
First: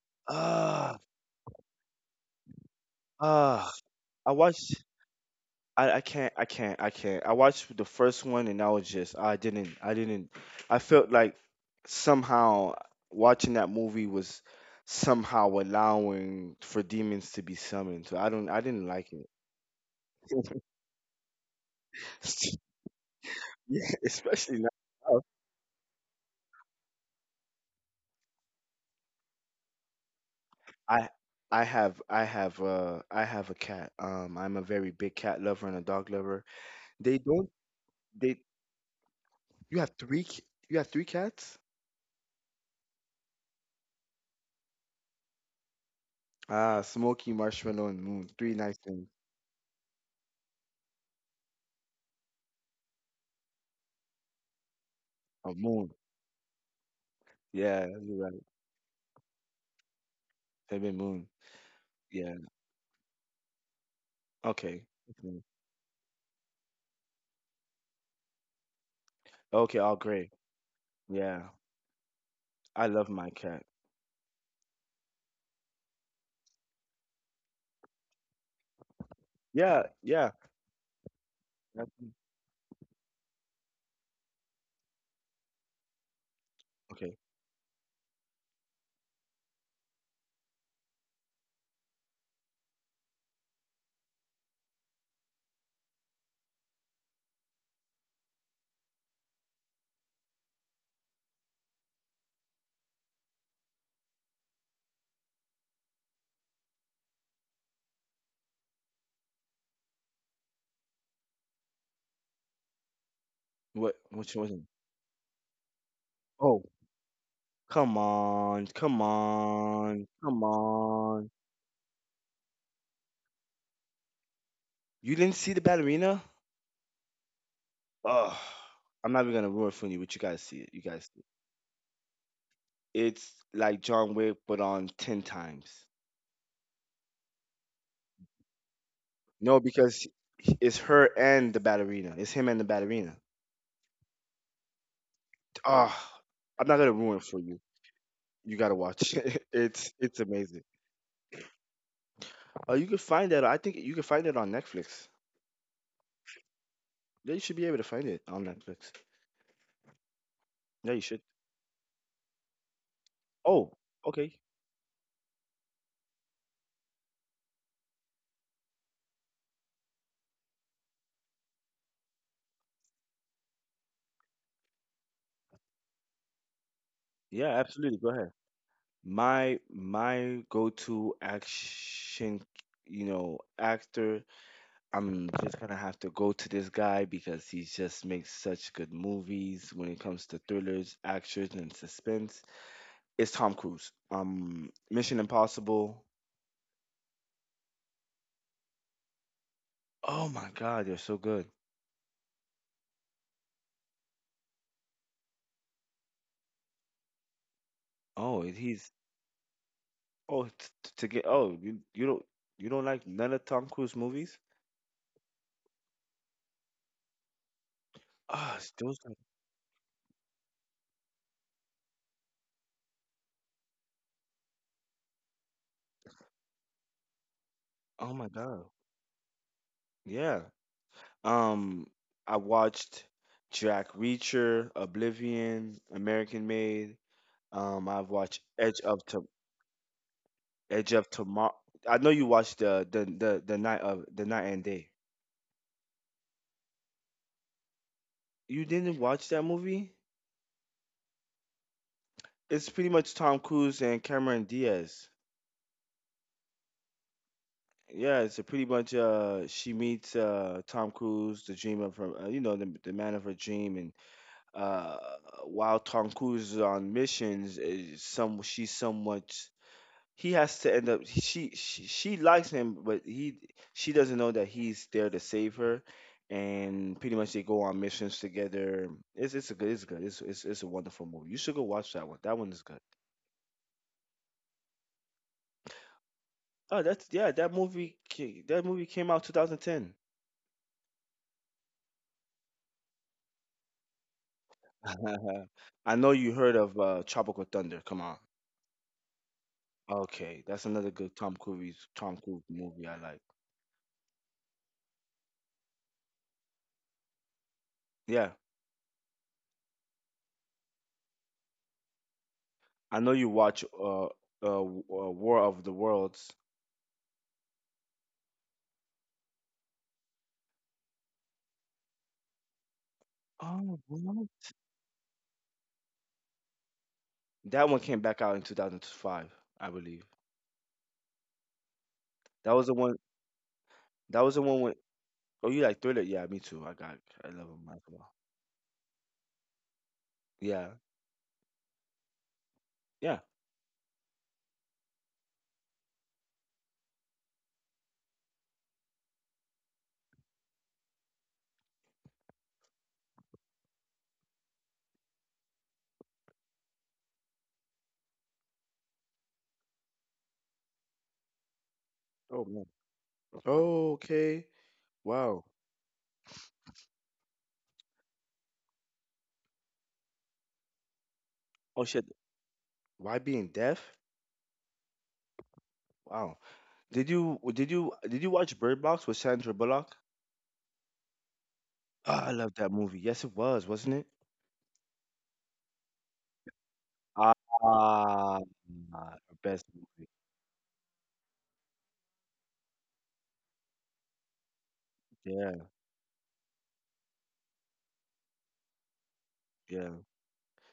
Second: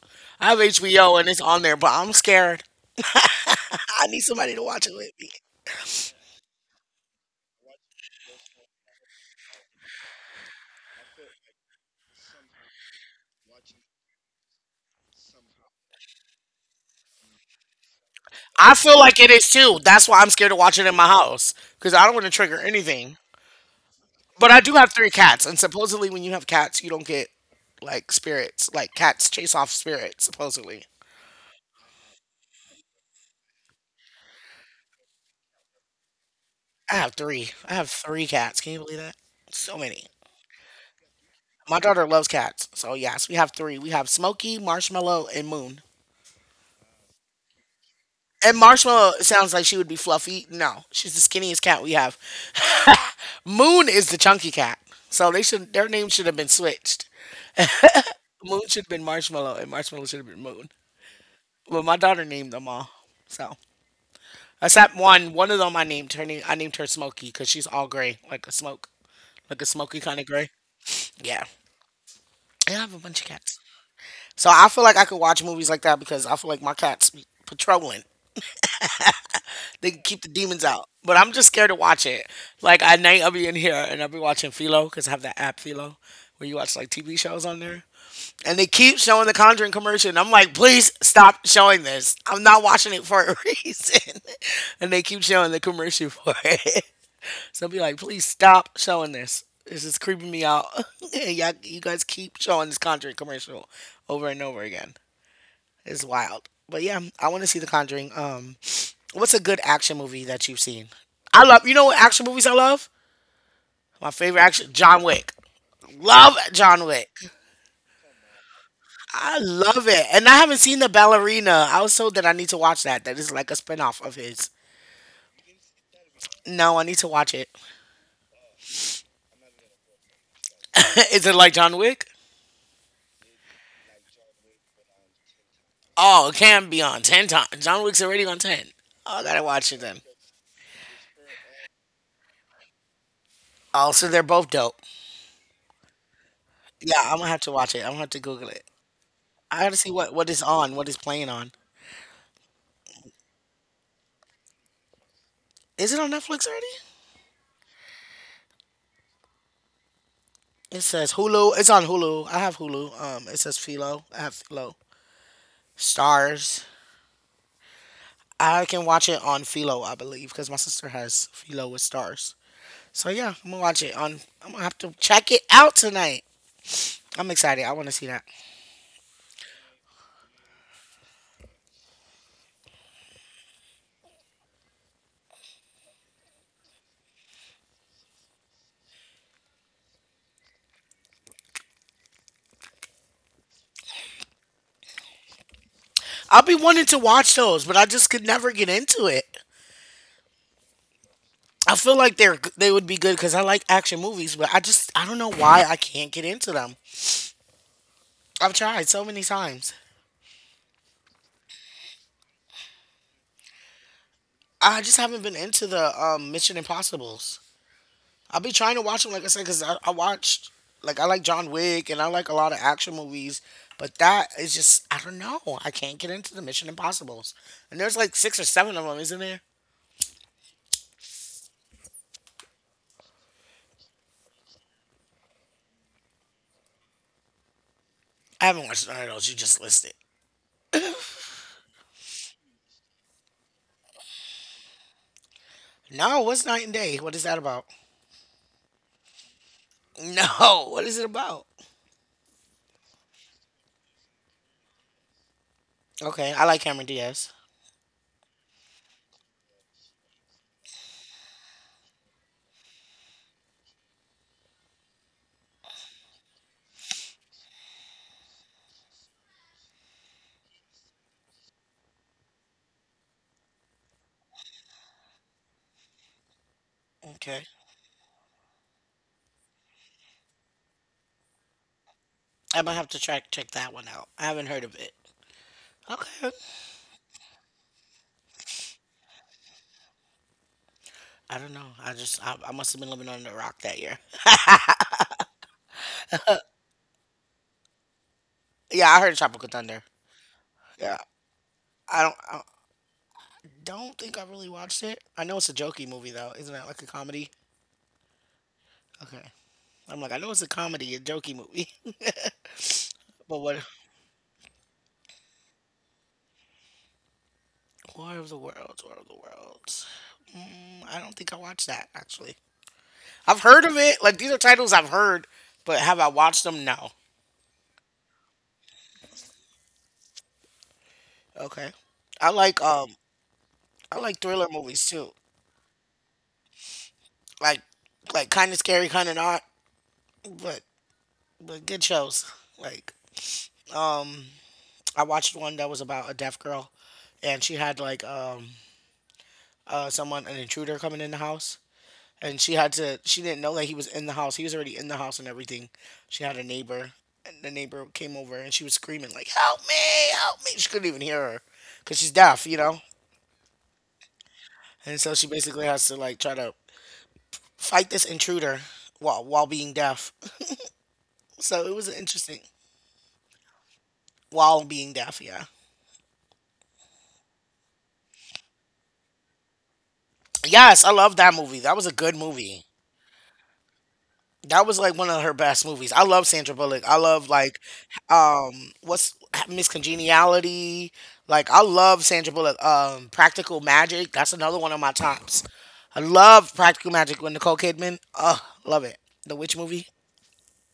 Speaker 1: I have
Speaker 2: ah uh,
Speaker 1: HBO and it's on there, but I'm scared.
Speaker 2: ah,
Speaker 1: I need
Speaker 2: I
Speaker 1: somebody to
Speaker 2: watched.
Speaker 1: watch it with me.
Speaker 2: I can't. I watched the first one and I was just I didn't. I felt like somehow watching that movie was somehow allowing for demons to be summoned. So I don't I
Speaker 1: I
Speaker 2: didn't
Speaker 1: feel
Speaker 2: like
Speaker 1: like
Speaker 2: it.
Speaker 1: it is too. That's why I'm scared to watch it in my house because I don't want to trigger anything.
Speaker 2: yeah,
Speaker 1: But
Speaker 2: especially
Speaker 1: I do have three
Speaker 2: now.
Speaker 1: cats, and supposedly when you have cats, you don't get like spirits. Like cats chase off spirits. Supposedly,
Speaker 2: I I have a cat. I'm a very big cat lover and a dog lover.
Speaker 1: I have
Speaker 2: They don't
Speaker 1: three. I have three
Speaker 2: they
Speaker 1: cats. Can you believe that? So
Speaker 2: you have
Speaker 1: many.
Speaker 2: three c- you have three cats?
Speaker 1: My daughter loves cats. So yes, we have three. We have Smokey, Marshmallow, and Moon.
Speaker 2: Ah, Smokey, Marshmallow, and Moon. Three
Speaker 1: And
Speaker 2: nice things.
Speaker 1: Marshmallow sounds like she would be fluffy. No, she's the skinniest cat we have. Moon is the chunky cat. So they
Speaker 2: Oh,
Speaker 1: should their
Speaker 2: Moon.
Speaker 1: names should have been switched.
Speaker 2: Yeah, you're right.
Speaker 1: Moon should have been Marshmallow and Marshmallow should have been Moon.
Speaker 2: They've been Moon.
Speaker 1: But my daughter
Speaker 2: Yeah.
Speaker 1: named them all. So
Speaker 2: Okay.
Speaker 1: except
Speaker 2: Mhm.
Speaker 1: one of them I named her Smokey because she's all gray, like a smoke, like a
Speaker 2: Okay. All
Speaker 1: smoky kind of
Speaker 2: great.
Speaker 1: gray.
Speaker 2: Yeah.
Speaker 1: Yeah. And I
Speaker 2: I
Speaker 1: have a
Speaker 2: love
Speaker 1: bunch of
Speaker 2: my
Speaker 1: cats.
Speaker 2: cat.
Speaker 1: So I feel like I could watch movies like that because I feel like my cats be patrolling.
Speaker 2: Yeah.
Speaker 1: They can keep the
Speaker 2: Yeah.
Speaker 1: demons out. But I'm just scared to watch
Speaker 2: That's-
Speaker 1: it. Like at night, I'll be in here and I'll be watching Philo because I have that app Philo where you watch like TV
Speaker 2: Okay.
Speaker 1: shows on there. And they keep showing the Conjuring commercial, and I'm like, please stop showing this. I'm not watching it for a reason. And they keep showing the commercial for it. So I'll be like, please stop showing this. This is creeping me out. Yeah, you guys keep showing this Conjuring commercial over and over again. It's wild. But yeah, I want to see the Conjuring. What's a good action movie that you've seen? I love. You know what action movies I love?
Speaker 2: What?
Speaker 1: My
Speaker 2: Which
Speaker 1: favorite
Speaker 2: one?
Speaker 1: action, John Wick. Love
Speaker 2: Oh,
Speaker 1: John Wick.
Speaker 2: come on. Come
Speaker 1: I love it.
Speaker 2: on.
Speaker 1: And I
Speaker 2: Come
Speaker 1: haven't seen The
Speaker 2: on.
Speaker 1: Ballerina. I was told that I need to watch that. That is like a spinoff of his.
Speaker 2: You didn't see the ballerina?
Speaker 1: No, I need to watch it.
Speaker 2: Oh, I'm not even gonna ruin it for you, but you guys see it. You guys, see
Speaker 1: is it like John Wick?
Speaker 2: it. It's like John Wick, but on 10 times.
Speaker 1: Oh, it can be on 10 times. John Wick's already on 10. Oh, I gotta
Speaker 2: No,
Speaker 1: watch it then.
Speaker 2: because it's her and the ballerina. It's him and the ballerina.
Speaker 1: Oh, so they're both dope.
Speaker 2: Ah, I'm not gonna
Speaker 1: Yeah, I'm
Speaker 2: ruin it
Speaker 1: gonna have
Speaker 2: for
Speaker 1: to
Speaker 2: you.
Speaker 1: watch it. I'm gonna have to Google
Speaker 2: You
Speaker 1: it.
Speaker 2: gotta watch it.
Speaker 1: I gotta see
Speaker 2: It's
Speaker 1: what is
Speaker 2: amazing.
Speaker 1: on, what is playing on.
Speaker 2: Oh, you can find that. I think you can find it on Netflix.
Speaker 1: Is it on Netflix already?
Speaker 2: Yeah, you should be able to find it on Netflix.
Speaker 1: It
Speaker 2: Yeah, you
Speaker 1: says
Speaker 2: should.
Speaker 1: Hulu. It's on Hulu. I have Hulu. It says
Speaker 2: Oh,
Speaker 1: Philo. I have
Speaker 2: okay.
Speaker 1: Philo. Stars. I can watch it on Philo, I believe, because my sister has Philo with Stars. So yeah, I'm gonna watch it on. I'm gonna have to check it out tonight. I'm
Speaker 2: Yeah,
Speaker 1: excited. I want to
Speaker 2: absolutely.
Speaker 1: see
Speaker 2: Go
Speaker 1: that.
Speaker 2: ahead. My go-to action, you know, actor I'm just gonna have to go to this guy because he just makes such good movies when it comes to thrillers, actions, and suspense. It's Tom Cruise. Mission Impossible.
Speaker 1: I'll be wanting to watch those, but I just could never get into it.
Speaker 2: Oh my God, they're so good.
Speaker 1: I feel like they would be good because I like action movies, but I don't know why I can't get into them.
Speaker 2: Oh,
Speaker 1: I've
Speaker 2: and
Speaker 1: tried
Speaker 2: he's
Speaker 1: so many times.
Speaker 2: oh t- t- to get Oh, you you don't like none of Tom Cruise movies?
Speaker 1: I just haven't been into the Mission Impossible's. I'll be
Speaker 2: Oh,
Speaker 1: trying to
Speaker 2: those
Speaker 1: watch them, like I said, because I watched, like, I like John Wick and I like a lot of action movies, but that is just, I don't know. I can't get into the Mission Impossibles. And there's
Speaker 2: are oh
Speaker 1: like
Speaker 2: my
Speaker 1: six or
Speaker 2: God,
Speaker 1: seven of them, isn't there?
Speaker 2: yeah. Um, I watched Jack Reacher, Oblivion, American Made. I've watched
Speaker 1: I haven't watched none of those. You just listed.
Speaker 2: Edge of Tomorrow. I know you watched the night of the night and day.
Speaker 1: No, what's Night and Day? What is that about?
Speaker 2: You didn't watch that movie?
Speaker 1: No, what is it about?
Speaker 2: It's pretty much Tom Cruise and Cameron Diaz.
Speaker 1: Okay, I like Cameron Diaz.
Speaker 2: Yeah, it's a pretty much she meets Tom Cruise, the dream of her, the man of her dream, and uh while Tom Cruise is on missions, is some she's somewhat he has to end up she, she likes him but he she doesn't know that he's there to save her, and pretty much they
Speaker 1: Okay,
Speaker 2: go on missions together. It's a good it's good it's a wonderful movie. You should go watch that one. That one is
Speaker 1: I might
Speaker 2: good.
Speaker 1: have to track check that one out. I haven't heard of it. Okay,
Speaker 2: Oh that's, yeah, that movie that movie came out 2010.
Speaker 1: I don't know. I must have been living under a rock that year.
Speaker 2: I know you heard of Tropical Thunder, come on.
Speaker 1: Yeah, I heard Tropical Thunder.
Speaker 2: Okay, that's another
Speaker 1: Yeah,
Speaker 2: good
Speaker 1: I don't.
Speaker 2: Tom
Speaker 1: I,
Speaker 2: Cruise movie I like.
Speaker 1: don't think I really watched it. I know it's a jokey movie though, isn't that like a comedy?
Speaker 2: Yeah,
Speaker 1: Okay, I'm like I know it's a comedy, a jokey movie.
Speaker 2: I know you
Speaker 1: but what?
Speaker 2: watch War of the Worlds.
Speaker 1: War of the Worlds, War of the Worlds. Mm, I don't think I watched that actually. I've heard of
Speaker 2: Oh,
Speaker 1: it. Like
Speaker 2: War.
Speaker 1: these are titles I've heard, but have I watched them? No.
Speaker 2: That one came back out in 2005, I believe.
Speaker 1: Okay. I
Speaker 2: That
Speaker 1: like
Speaker 2: was the
Speaker 1: um
Speaker 2: one.
Speaker 1: I like
Speaker 2: That was the
Speaker 1: thriller
Speaker 2: one with.
Speaker 1: movies too.
Speaker 2: Oh, you like Thriller? Yeah, me too. I got. I love
Speaker 1: Like
Speaker 2: him well.
Speaker 1: like kind of scary, kind of not, but
Speaker 2: Yeah.
Speaker 1: good shows. Like
Speaker 2: Yeah.
Speaker 1: um I watched one that was about a deaf girl and she had like someone, an intruder coming in the house, and she had to. She didn't know that he was in the house. He was already in the house and everything. She had a neighbor, and the neighbor came over, and she was screaming like, "Help me! Help me!" She couldn't even hear her because she's
Speaker 2: Oh
Speaker 1: deaf, you
Speaker 2: man.
Speaker 1: know.
Speaker 2: Oh, okay.
Speaker 1: And so she
Speaker 2: Wow.
Speaker 1: basically has to like try to fight this intruder while being deaf. So it
Speaker 2: Oh
Speaker 1: was
Speaker 2: shit.
Speaker 1: interesting
Speaker 2: Why being deaf?
Speaker 1: while being deaf. Yeah.
Speaker 2: Wow. Did you watch Bird Box with Sandra Bullock?
Speaker 1: Yes, I love that movie. That was a
Speaker 2: Oh,
Speaker 1: good
Speaker 2: I love
Speaker 1: movie.
Speaker 2: that movie. Yes, it was, wasn't it?
Speaker 1: That was like one of her best movies. I love Sandra Bullock. I love
Speaker 2: Ah,
Speaker 1: like what's
Speaker 2: her best
Speaker 1: Miss
Speaker 2: movie.
Speaker 1: Congeniality. Like I love Sandra Bullock. Practical Magic. That's another one of my tops.
Speaker 2: Yeah,
Speaker 1: I love Practical Magic with Nicole Kidman. Ugh, love it. The Witch movie.
Speaker 2: yeah,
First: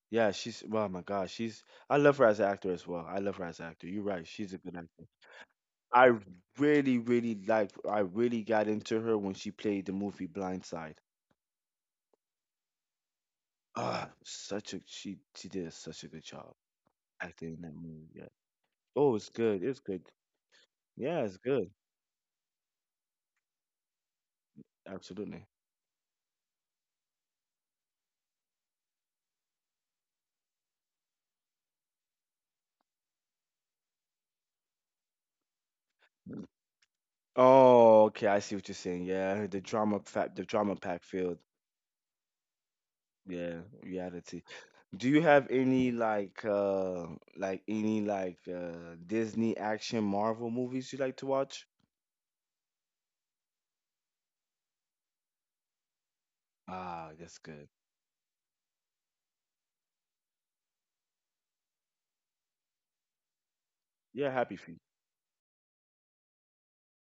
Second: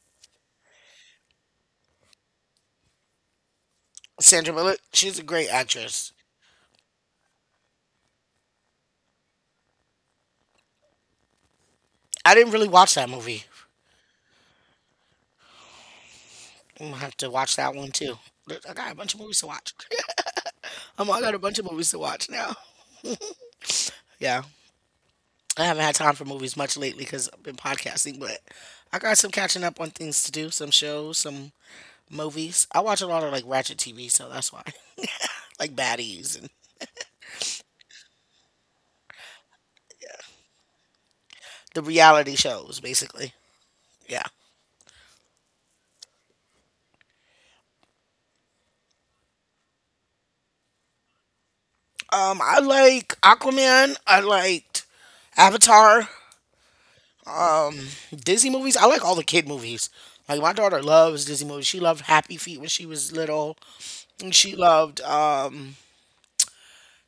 Speaker 2: yeah. She's. Oh my God, she's. I love her as an actor as well. I love her as an actor. You're right. She's
Speaker 1: Sandra
Speaker 2: a good
Speaker 1: Bullock,
Speaker 2: actor.
Speaker 1: she's a great
Speaker 2: I
Speaker 1: actress.
Speaker 2: really, really liked. I really got into her when she played the movie Blindside.
Speaker 1: I didn't really watch that movie.
Speaker 2: Ah, such a she did such a good job
Speaker 1: I'm gonna have to
Speaker 2: acting
Speaker 1: watch
Speaker 2: in
Speaker 1: that
Speaker 2: that
Speaker 1: one
Speaker 2: movie.
Speaker 1: too.
Speaker 2: Yeah.
Speaker 1: I got a bunch
Speaker 2: Oh,
Speaker 1: of
Speaker 2: it's
Speaker 1: movies to
Speaker 2: good.
Speaker 1: watch.
Speaker 2: It's good. Yeah,
Speaker 1: I got
Speaker 2: it's
Speaker 1: a bunch of
Speaker 2: good.
Speaker 1: movies to watch now. Yeah.
Speaker 2: Absolutely.
Speaker 1: I haven't had time for movies much lately because I've been podcasting, but I got some catching up on things to do, some shows, some movies. I watch a lot of like Ratchet TV, so that's why. like baddies and
Speaker 2: Oh, okay. I see what you're saying. Yeah, the drama the drama pack field.
Speaker 1: the reality shows, basically.
Speaker 2: Yeah,
Speaker 1: Yeah.
Speaker 2: reality. Do you have any like any Disney action Marvel movies you like to watch?
Speaker 1: I like Aquaman. I liked Avatar,
Speaker 2: Ah, that's good.
Speaker 1: Disney movies. I like all the kid movies. Like my daughter loves Disney movies. She loved Happy Feet when she was little.
Speaker 2: Yeah,
Speaker 1: And she
Speaker 2: happy feet.
Speaker 1: loved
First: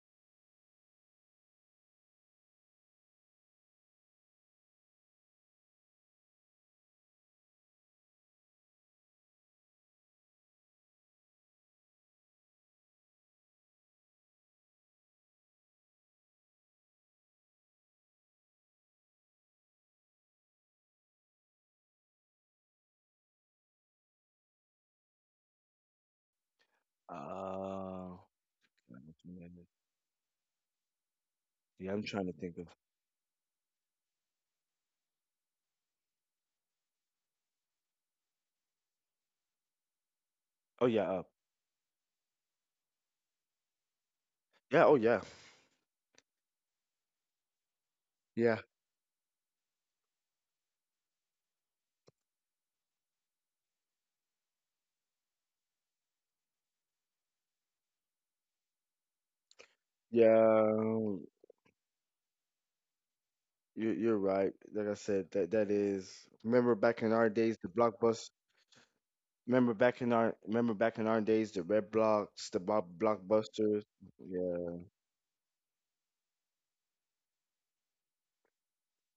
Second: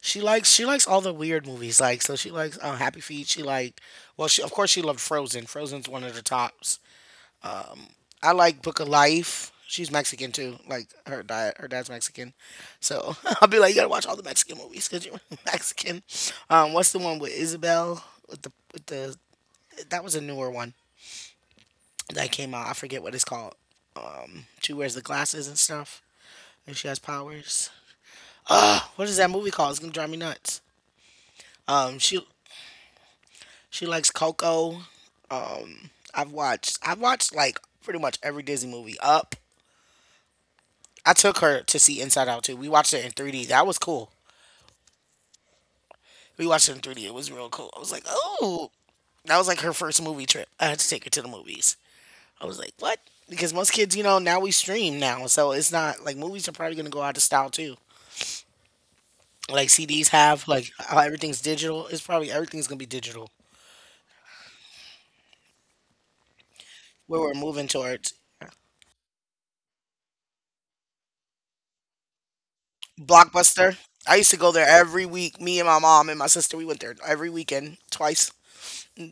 Speaker 1: she likes all the weird movies. So she likes Happy Feet. She of course she loved Frozen. Frozen's one of the tops. Um, I like Book of Life. She's Mexican too. Like her diet, her dad's Mexican, so I'll be like, you gotta watch all the Mexican movies because you're Mexican. What's the one with Isabel? With the that was a newer one that came out. I forget what it's called. She wears the glasses and stuff, and she has powers.
Speaker 2: Uh.
Speaker 1: What is that movie called? It's gonna drive me nuts.
Speaker 2: Yeah,
Speaker 1: Um,
Speaker 2: I'm
Speaker 1: she
Speaker 2: trying to think of.
Speaker 1: She likes Coco. I've watched like pretty much every Disney movie. Up.
Speaker 2: Oh yeah,
Speaker 1: I
Speaker 2: up.
Speaker 1: took her to see Inside Out too. We watched it in 3D. That was cool.
Speaker 2: Yeah. Oh yeah.
Speaker 1: We watched it in 3D. It was real cool. I was like,
Speaker 2: Yeah.
Speaker 1: oh, that was like her first movie trip. I had to take her to the movies. I was like, what? Because most kids, you know, now we stream now, so it's not like movies are probably gonna go out of style too. Like CDs have,
Speaker 2: Yeah.
Speaker 1: like how everything's digital. It's probably everything's gonna be digital.
Speaker 2: You're right. Like I said, that that is. Remember back in
Speaker 1: Where
Speaker 2: our
Speaker 1: we're
Speaker 2: days, the
Speaker 1: moving towards.
Speaker 2: blockbuster. Remember back in our days, the red blocks, the
Speaker 1: Blockbuster.
Speaker 2: blockbusters.
Speaker 1: I used to go there
Speaker 2: Yeah.
Speaker 1: every week. Me and my mom and my sister, we went there every weekend, twice.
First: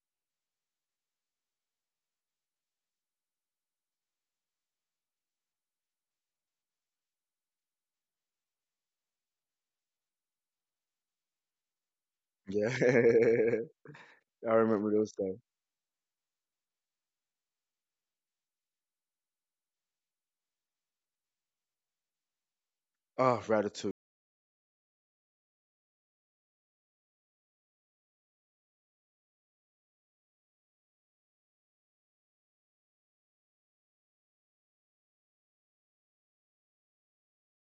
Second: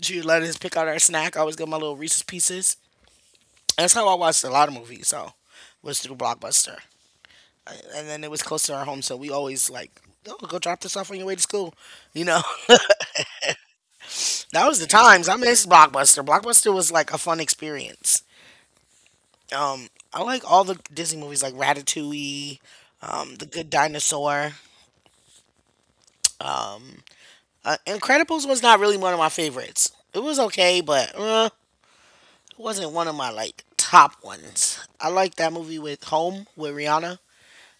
Speaker 1: She would let us pick out our snack. I always get my little Reese's Pieces. That's how I watched a lot of movies. So was through Blockbuster, and then it was close to our home, so we always like. Oh, go drop this off on your way to school. You know,
Speaker 2: Yeah. I
Speaker 1: that was the
Speaker 2: remember those
Speaker 1: times. I
Speaker 2: things.
Speaker 1: miss Blockbuster. Blockbuster was like a fun experience. Um, I like all the Disney movies, like Ratatouille,
Speaker 2: Oh,
Speaker 1: The Good
Speaker 2: Ratatouille.
Speaker 1: Dinosaur. Incredibles was not really one of my favorites. It was okay, but it wasn't one of my like top ones. I liked that movie with Home with Rihanna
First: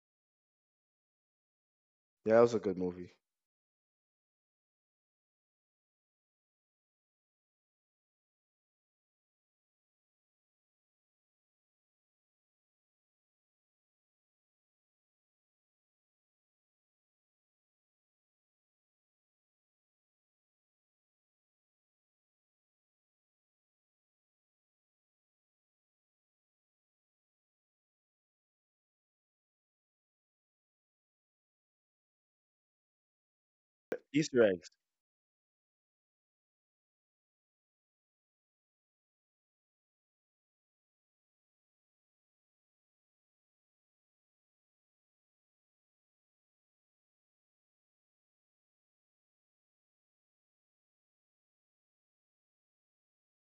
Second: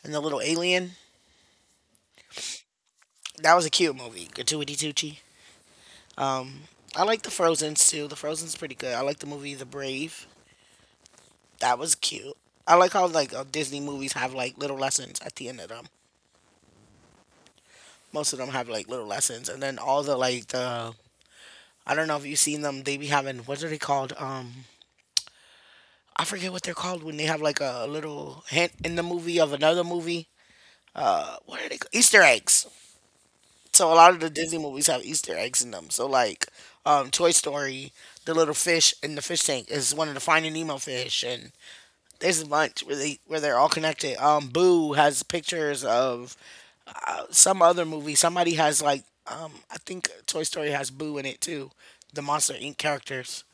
Speaker 1: and the little alien.
Speaker 2: Yeah, that was a good movie.
Speaker 1: That was a cute movie. Gratuity Tucci. Um, I like the Frozen's too. The Frozen's pretty good. I like the movie The Brave. That was cute. I like how like Disney movies have like little lessons at the end of them. Most of them have like little lessons, and then all the like the I don't know if you've seen them. They be having what are they called? I forget what they're called when they have like a little hint in the movie of another movie. What are they called? Easter eggs. So a lot of the
Speaker 2: Easter
Speaker 1: Disney
Speaker 2: eggs.
Speaker 1: movies have Easter eggs in them. So like, Toy Story, the little fish in the fish tank is one of the Finding Nemo fish, and there's a bunch where they're all connected. Boo has pictures of some other movie. Somebody has like, I think Toy Story has Boo in it too. The Monster Inc. characters.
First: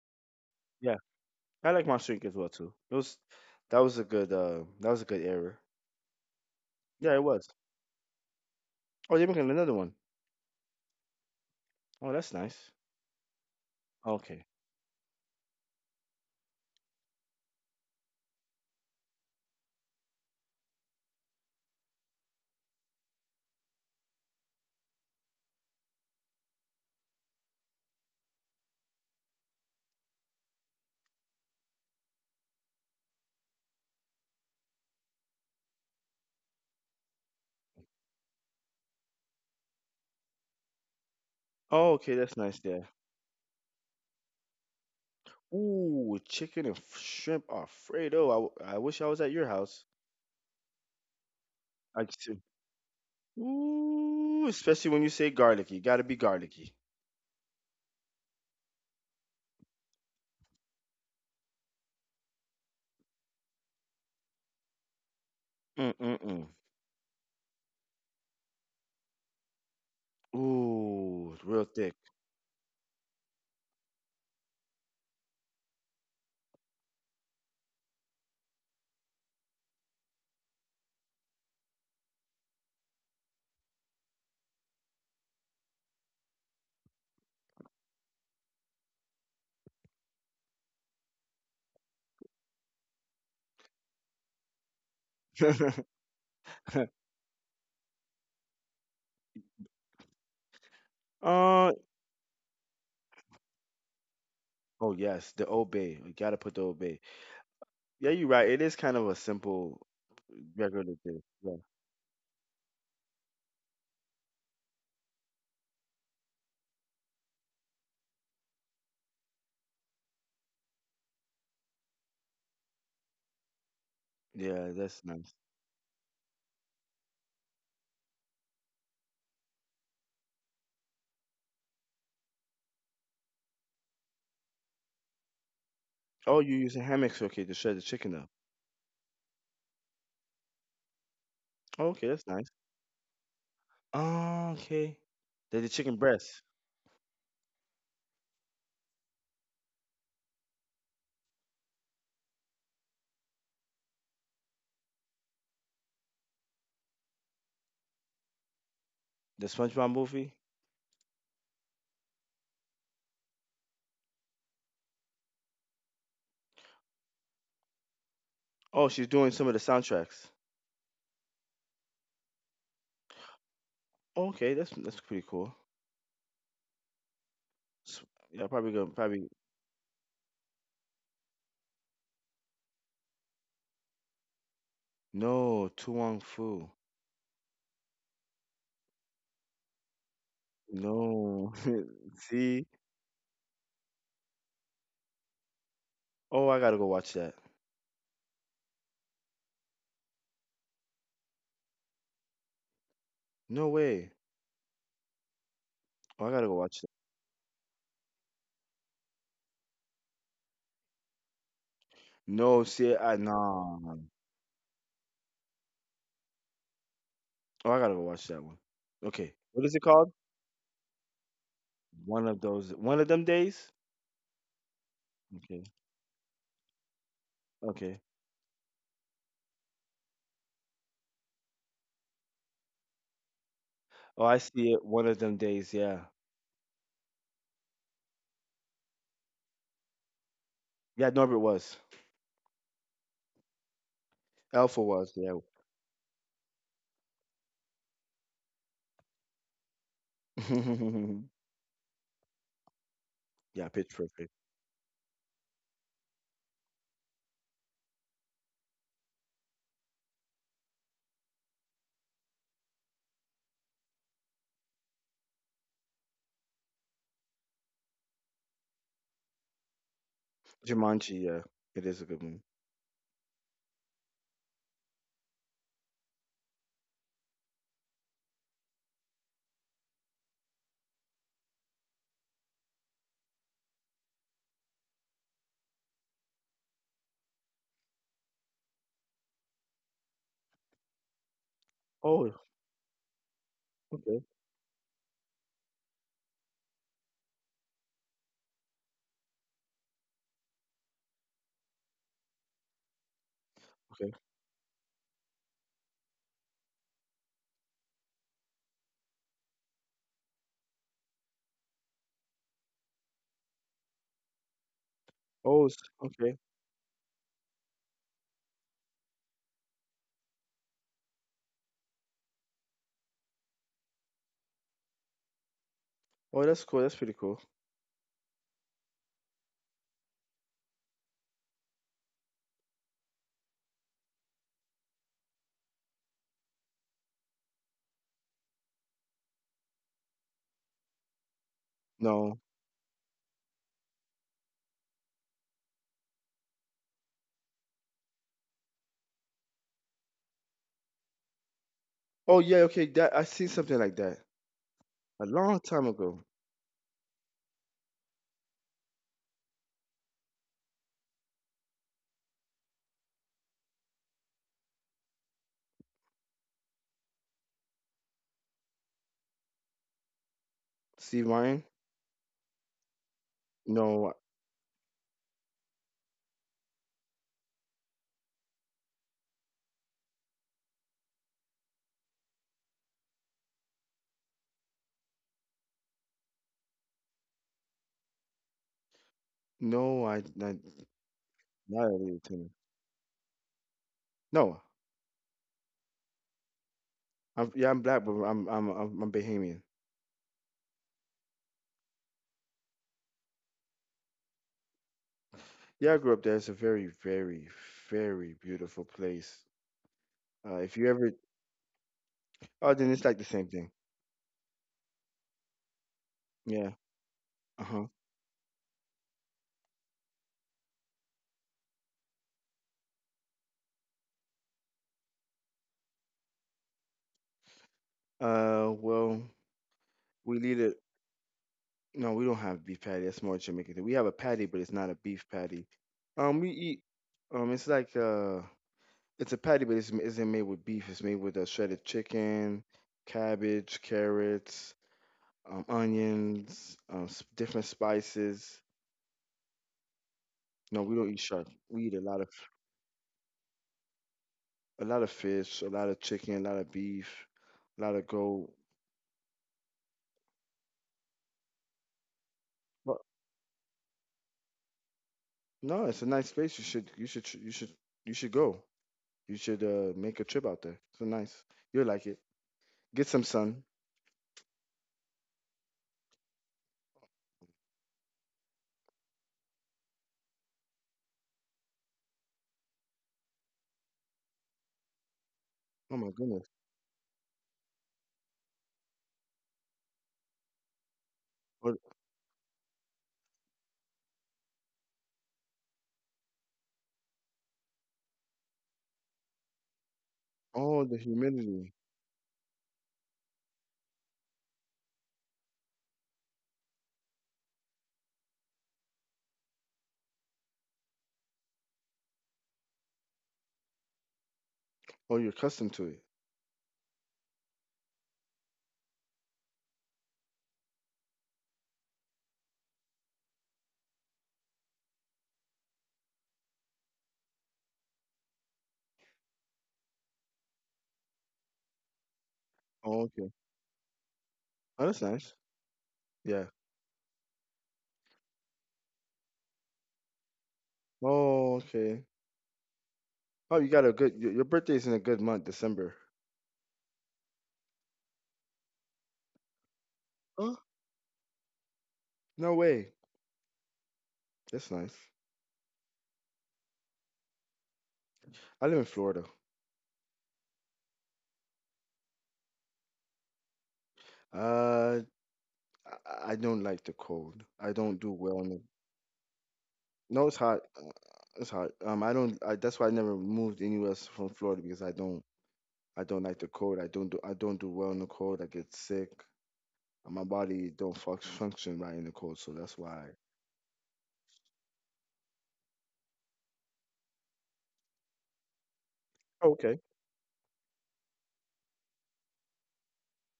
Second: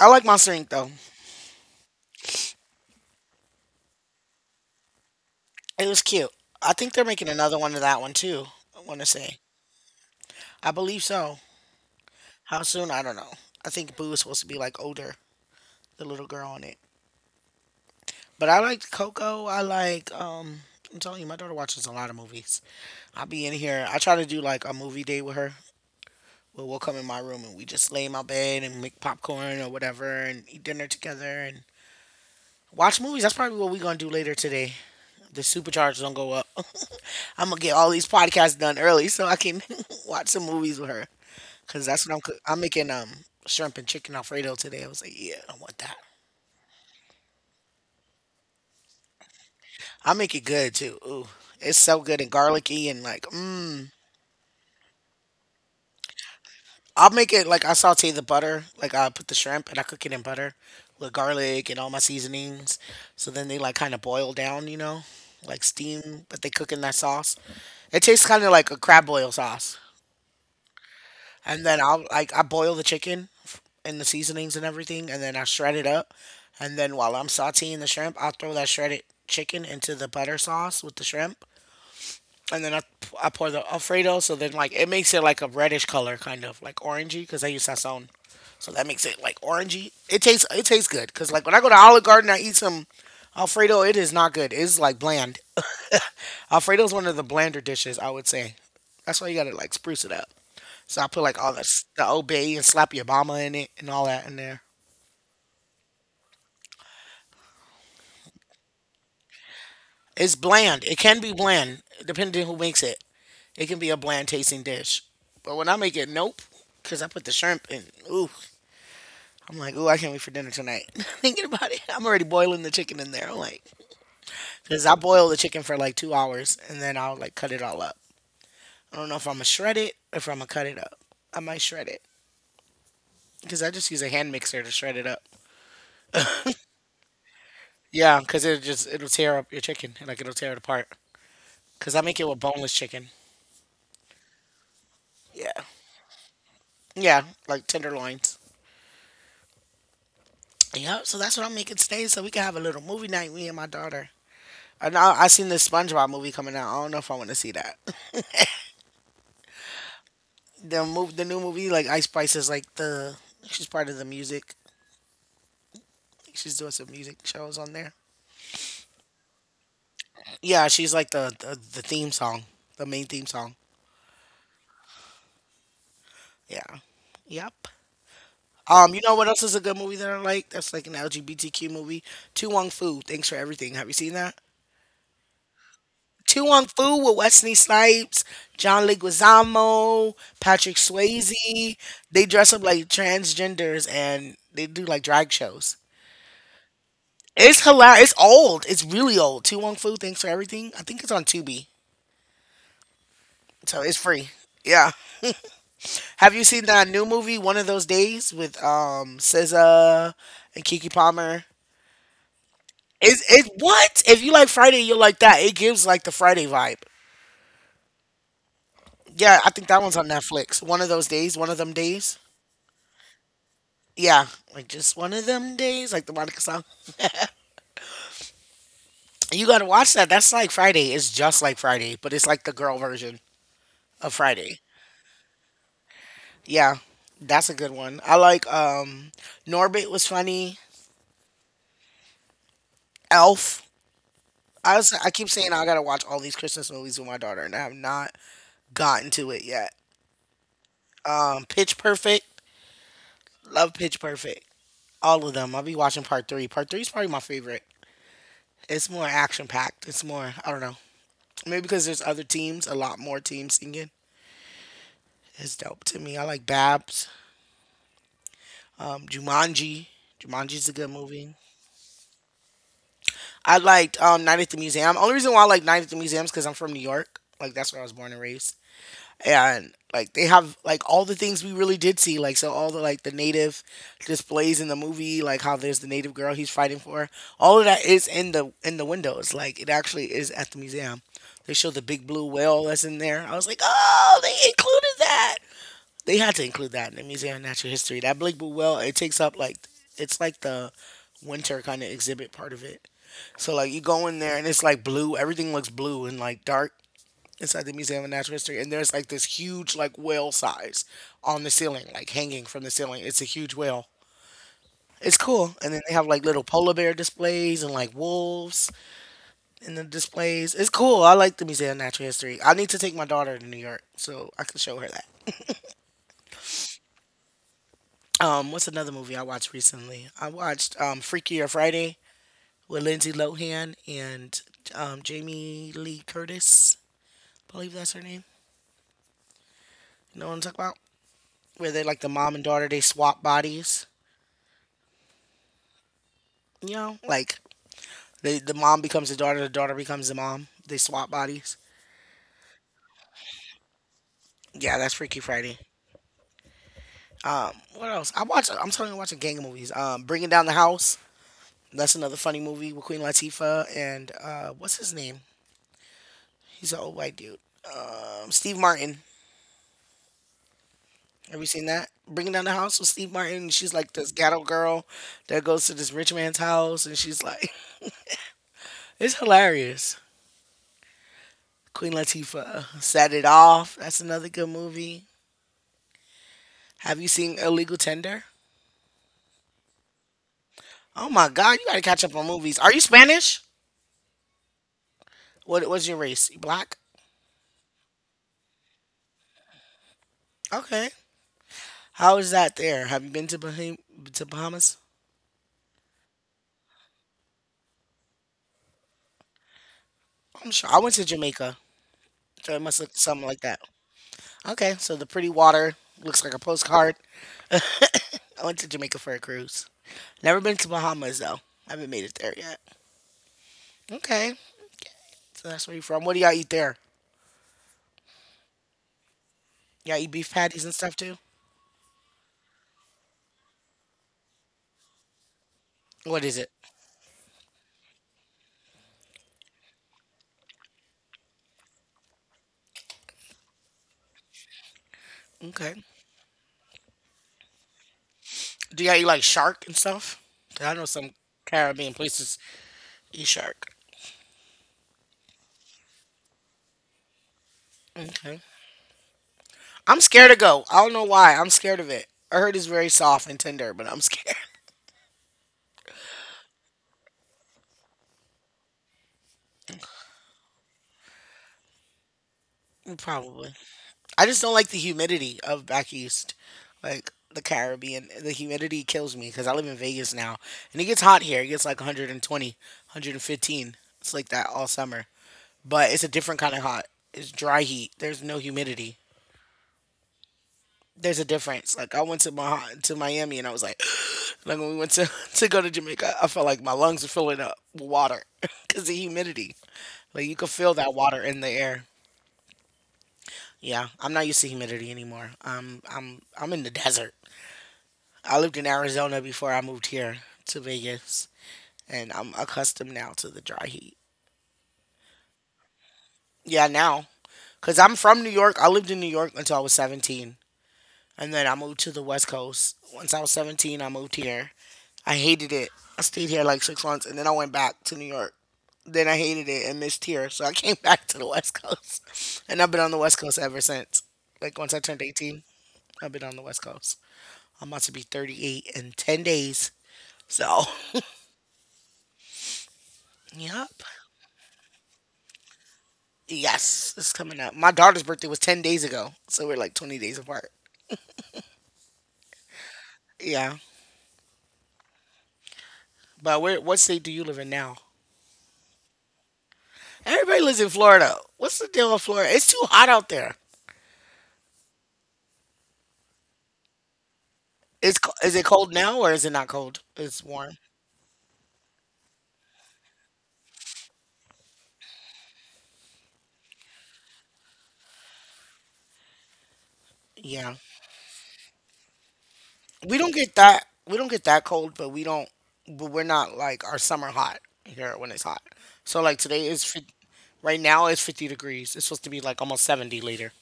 Speaker 1: I like Monster Inc. though.
Speaker 2: Yeah, I like Monster Inc. as well too. It was that was a good that was a good era.
Speaker 1: It was cute. I think they're
Speaker 2: Yeah, it
Speaker 1: making
Speaker 2: was.
Speaker 1: another one of that one too. I want to
Speaker 2: Oh, they're
Speaker 1: say.
Speaker 2: making another one.
Speaker 1: I believe so.
Speaker 2: Oh, that's
Speaker 1: How
Speaker 2: nice.
Speaker 1: soon? I don't know. I think Boo is supposed
Speaker 2: Okay.
Speaker 1: to be like older, the little girl in it. But I liked Coco. I like. I'm telling you, my daughter watches a lot of movies. I'll be in here. I try to do like a movie day with her. We'll come in my room and we just lay in my bed and make popcorn or whatever and eat dinner together and watch movies. That's probably what we're gonna do later today. The supercharge don't go up. I'm gonna get all these podcasts done early so I can watch some movies with her. Cause
Speaker 2: Oh,
Speaker 1: that's what
Speaker 2: okay, that's nice
Speaker 1: I'm
Speaker 2: there.
Speaker 1: making shrimp and chicken alfredo today. I was like, yeah, I want that.
Speaker 2: Ooh, chicken and shrimp Alfredo. I, I wish I was at your house.
Speaker 1: I make it good too. Ooh, it's so
Speaker 2: I
Speaker 1: good
Speaker 2: could
Speaker 1: and
Speaker 2: see.
Speaker 1: garlicky and like, mmm.
Speaker 2: Ooh, especially when you say garlicky. Gotta be garlicky.
Speaker 1: I'll make it like I saute the butter. Like I put the shrimp and I cook it in butter with garlic and all my seasonings. So then they like kind of boil down, you know, like steam, but they
Speaker 2: Mm-mm-mm.
Speaker 1: cook in that sauce. It tastes kind of like a crab boil sauce.
Speaker 2: Ooh, it's
Speaker 1: And
Speaker 2: real
Speaker 1: then
Speaker 2: thick.
Speaker 1: I'll like I boil the and the seasonings and everything, and then I shred it up, and then while I'm sautéing the shrimp, I'll throw that shredded chicken into the butter sauce with the shrimp, and then I pour the Alfredo. So then like it makes it like a reddish color, kind of like orangey, because I use sazon. So that makes it like orangey. It tastes good because like when I go to Olive Garden, I eat some Alfredo. It is not good. It's like bland. Alfredo is one of the blander dishes, I would say. That's why you gotta like spruce it up. So I put like all the
Speaker 2: uh,
Speaker 1: the obey and slappy Obama in it and all that in there.
Speaker 2: oh, yes, the obey. We gotta put the obey. Yeah, you're right. It is kind of a simple,
Speaker 1: It's bland. It
Speaker 2: regular
Speaker 1: can
Speaker 2: dish.
Speaker 1: be
Speaker 2: Yeah,
Speaker 1: bland depending on who makes it. It can be a bland tasting dish. But when I make it, nope, because I put the shrimp in. Ooh, I'm like, ooh, I can't wait for dinner tonight. Thinking about it, I'm already boiling the chicken in there. I'm like,
Speaker 2: yeah,
Speaker 1: because I
Speaker 2: that's
Speaker 1: boil the
Speaker 2: nice.
Speaker 1: chicken for like 2 hours and then I'll like cut it all up. I don't know if I'm gonna shred it or if I'm gonna cut it up. I might shred it because I just use a hand mixer to shred it up.
Speaker 2: Oh, you use a hammock okay to shred the chicken
Speaker 1: Yeah,
Speaker 2: up.
Speaker 1: because it just it'll tear up your chicken like it'll tear it apart.
Speaker 2: Oh,
Speaker 1: Cause I
Speaker 2: okay,
Speaker 1: make it
Speaker 2: that's
Speaker 1: with
Speaker 2: nice.
Speaker 1: boneless chicken.
Speaker 2: Oh, okay.
Speaker 1: Yeah.
Speaker 2: There's the chicken breast.
Speaker 1: Yeah. Like tenderloins. Yep. So that's what I'm making today. So we can have a little movie night, me and my daughter. And I know I seen this SpongeBob movie coming out. I don't know if I want to see that.
Speaker 2: The SpongeBob movie.
Speaker 1: The new movie, like Ice Spice is like the she's part of the music. She's doing some music shows on there.
Speaker 2: Oh, she's doing some of the soundtracks.
Speaker 1: Yeah, she's like the theme song, the main theme song.
Speaker 2: Oh, okay, that's pretty cool.
Speaker 1: Yeah. Yep.
Speaker 2: S yeah, probably gonna
Speaker 1: You know what
Speaker 2: probably
Speaker 1: else is a good movie that I like? That's like an LGBTQ movie. Tu Wong Fu. Thanks for everything. Have you seen that?
Speaker 2: no, Tu
Speaker 1: Two on
Speaker 2: Fu.
Speaker 1: Fu with Wesley Snipes, John Leguizamo, Patrick
Speaker 2: No.
Speaker 1: Swayze. They dress up
Speaker 2: See?
Speaker 1: like transgenders and they do like drag shows.
Speaker 2: Oh, I gotta go watch that.
Speaker 1: It's hilarious. It's old. It's really old. Tu Wong Fu, Thanks for Everything. I think it's on Tubi,
Speaker 2: No
Speaker 1: so it's
Speaker 2: way.
Speaker 1: free. Yeah.
Speaker 2: Oh,
Speaker 1: Have
Speaker 2: I
Speaker 1: you
Speaker 2: gotta go
Speaker 1: seen
Speaker 2: watch
Speaker 1: that
Speaker 2: that.
Speaker 1: new movie, One of Those Days, with SZA and Kiki Palmer?
Speaker 2: No, see, I
Speaker 1: Is it
Speaker 2: nah.
Speaker 1: what? If you like Friday, you'll like that. It gives like the Friday vibe.
Speaker 2: Oh, I gotta go watch that one. Okay.
Speaker 1: Yeah, I think
Speaker 2: What is
Speaker 1: that
Speaker 2: it
Speaker 1: one's on
Speaker 2: called?
Speaker 1: Netflix. One of those days. One of them days.
Speaker 2: One of them days?
Speaker 1: Yeah, like just one of them
Speaker 2: Okay.
Speaker 1: days, like the Monica song.
Speaker 2: Okay.
Speaker 1: You gotta watch that. That's like Friday. It's just like Friday, but it's like the girl version of
Speaker 2: Oh, I
Speaker 1: Friday.
Speaker 2: see it. One of them days, yeah.
Speaker 1: Yeah, that's a good one. I like Norbit was funny.
Speaker 2: Yeah, Norbert was.
Speaker 1: Elf. I
Speaker 2: Alpha
Speaker 1: was, I
Speaker 2: was,
Speaker 1: keep
Speaker 2: yeah.
Speaker 1: saying I gotta watch all these Christmas movies with my daughter, and I have not gotten to it yet. Pitch Perfect. Love
Speaker 2: Yeah,
Speaker 1: Pitch
Speaker 2: Pitch Perfect.
Speaker 1: Perfect. All of them. I'll be watching part three. Part three is probably my favorite. It's more action packed. It's more I don't know. Maybe because there's other teams, a lot more teams singing. Is dope to me. I like Babs, Jumanji. Jumanji's a good
Speaker 2: Jumanji,
Speaker 1: movie.
Speaker 2: yeah. It is a good one.
Speaker 1: I liked Night at the Museum. Only reason why I like Night at the Museum is because I'm from New York. Like that's where I was born and raised. And like they have like all the things we really did see. Like so all the like the native displays in the movie, like how there's the native girl he's fighting for. All of that is in the windows. Like it actually is at the museum. They show the big blue
Speaker 2: Oh,
Speaker 1: whale that's in there. I was like, oh,
Speaker 2: Okay,
Speaker 1: they included that. They had to include that in the Museum of Natural History. That Blake Well, it takes up like it's like the winter kind of exhibit part of it. So like you go
Speaker 2: okay.
Speaker 1: in there and it's like blue. Everything looks blue and like dark inside the Museum of Natural History. And there's like this huge like whale size on the ceiling, like hanging from the ceiling. It's a huge whale. It's cool.
Speaker 2: Oh,
Speaker 1: And then
Speaker 2: s
Speaker 1: they have like
Speaker 2: okay.
Speaker 1: little polar bear displays and like wolves in the displays. It's cool. I like the Museum of Natural History. I need to take my daughter to New York so I can show her that.
Speaker 2: Oh, that's cool, that's pretty cool.
Speaker 1: What's another movie I watched recently? I watched Freakier Friday with Lindsay Lohan and Jamie Lee Curtis. I believe that's her name. You know what I'm talking about? Where they like the mom and
Speaker 2: No.
Speaker 1: daughter, they swap bodies. You know, like they, the mom becomes the daughter becomes the mom. They swap bodies.
Speaker 2: Oh, yeah, okay, that I seen something like that
Speaker 1: Yeah, that's Freaky
Speaker 2: a
Speaker 1: Friday.
Speaker 2: long time ago.
Speaker 1: What else? I watch. I'm telling you, I watch a gang of movies. Bringing Down the House. That's another funny movie with Queen Latifah and what's his name? He's an old white dude. Steve Martin.
Speaker 2: Steve
Speaker 1: Have you seen
Speaker 2: Martin?
Speaker 1: that? Bringing Down the House with Steve Martin. And she's like this
Speaker 2: No,
Speaker 1: ghetto girl that goes to this rich man's house, and she's like, it's hilarious. Queen Latifah set it off. That's another good movie. Have you seen Illegal Tender?
Speaker 2: no, I not
Speaker 1: Oh my God, you gotta
Speaker 2: not
Speaker 1: catch up on
Speaker 2: related to me.
Speaker 1: movies. Are you Spanish?
Speaker 2: No,
Speaker 1: What's your race? You black?
Speaker 2: I'm yeah, I'm black, but I'm Bahamian.
Speaker 1: Okay. How is that there? Have you been to to Bahamas?
Speaker 2: Yeah, I grew up there. It's a very, very, very beautiful place.
Speaker 1: I'm sure. I
Speaker 2: If
Speaker 1: went
Speaker 2: you
Speaker 1: to
Speaker 2: ever,
Speaker 1: Jamaica, so it
Speaker 2: oh,
Speaker 1: must look
Speaker 2: then it's like
Speaker 1: something
Speaker 2: the
Speaker 1: like
Speaker 2: same
Speaker 1: that.
Speaker 2: thing.
Speaker 1: Okay, so the pretty water looks like a
Speaker 2: Yeah.
Speaker 1: postcard.
Speaker 2: Uh-huh.
Speaker 1: I went to Jamaica for a cruise. Never been to Bahamas though. I haven't made it there yet. Okay, so that's where you're from. What do y'all eat there?
Speaker 2: Well,
Speaker 1: Y'all eat beef
Speaker 2: we lead
Speaker 1: patties and
Speaker 2: a
Speaker 1: stuff too.
Speaker 2: No, we don't have beef patty. That's more Jamaican thing. We have a patty, but it's not a beef patty.
Speaker 1: What is it?
Speaker 2: We eat. It's like it's a patty, but it's isn't made with beef. It's made with shredded chicken, cabbage, carrots,
Speaker 1: Okay.
Speaker 2: onions, different spices.
Speaker 1: Do y'all eat like shark and stuff? 'Cause I know
Speaker 2: No, we
Speaker 1: some
Speaker 2: don't eat shark. We
Speaker 1: Caribbean
Speaker 2: eat
Speaker 1: places eat shark.
Speaker 2: a lot of fish, a lot of chicken, a lot of beef, a lot of
Speaker 1: Okay.
Speaker 2: goat.
Speaker 1: I'm scared to go. I don't know why. I'm scared of it. I heard it's very
Speaker 2: But
Speaker 1: soft and tender, but I'm scared.
Speaker 2: no, it's a nice place. You should tr- you should go. You should make a trip out there. It's so nice. You'll like it. Get some
Speaker 1: Probably.
Speaker 2: sun.
Speaker 1: I just don't like the humidity of back east, like the Caribbean. The humidity kills me because I live in Vegas now, and it gets hot here. It gets like 120, 115. It's like that all summer, but
Speaker 2: Oh
Speaker 1: it's a
Speaker 2: my
Speaker 1: different
Speaker 2: goodness.
Speaker 1: kind of hot. It's dry heat. There's no humidity. There's a difference.
Speaker 2: But
Speaker 1: Like I went to my to Miami and I was like, like when we went to to go to Jamaica, I felt like my lungs were filling up with water because the humidity. Like you could feel
Speaker 2: oh,
Speaker 1: that
Speaker 2: the
Speaker 1: water in the
Speaker 2: humidity.
Speaker 1: air. Yeah, I'm not used to humidity anymore. I'm in the desert. I lived in Arizona before I moved here to Vegas, and I'm accustomed now to the dry heat.
Speaker 2: Oh, you're accustomed to it.
Speaker 1: Yeah, now. Because I'm from New York. I lived in New York until I was 17. And then I moved to the West Coast. Once I was 17, I moved here. I hated it. I stayed here like 6 months, and then I went back to New York. Then I hated it and missed here. So I came back to the West Coast. And I've been on the
Speaker 2: Oh,
Speaker 1: West
Speaker 2: okay.
Speaker 1: Coast ever since. Like, once I
Speaker 2: Oh,
Speaker 1: turned
Speaker 2: that's nice.
Speaker 1: 18, I've been on the
Speaker 2: Yeah.
Speaker 1: West Coast. I'm about to be 38 in 10 days. So,
Speaker 2: Oh, okay. Oh,
Speaker 1: yep.
Speaker 2: you got a good. Your birthday's in a good month, December.
Speaker 1: Yes, it's coming up. My daughter's birthday was 10 days ago, so we're like 20 days apart.
Speaker 2: Huh? No way.
Speaker 1: Yeah.
Speaker 2: That's nice.
Speaker 1: But where what state do you live in now?
Speaker 2: I live in Florida.
Speaker 1: Everybody lives in Florida. What's the deal with Florida? It's too hot out there.
Speaker 2: Uh, I don't like the cold. I
Speaker 1: It's
Speaker 2: don't do
Speaker 1: is it
Speaker 2: well in it.
Speaker 1: cold now or is it not cold? It's
Speaker 2: No, it's
Speaker 1: warm.
Speaker 2: hot. It's hot. I don't. I, that's why I never moved anywhere else from Florida because I don't. I don't like the cold. I don't do well in the cold. I get sick. My
Speaker 1: Yeah.
Speaker 2: body don't fuck, function right in the cold, so that's
Speaker 1: We don't
Speaker 2: why.
Speaker 1: get that we don't get that cold, but we don't but we're not like our summer hot here when it's hot. So like today
Speaker 2: Okay.
Speaker 1: right now it's 50 degrees. It's supposed to be like almost 70 later.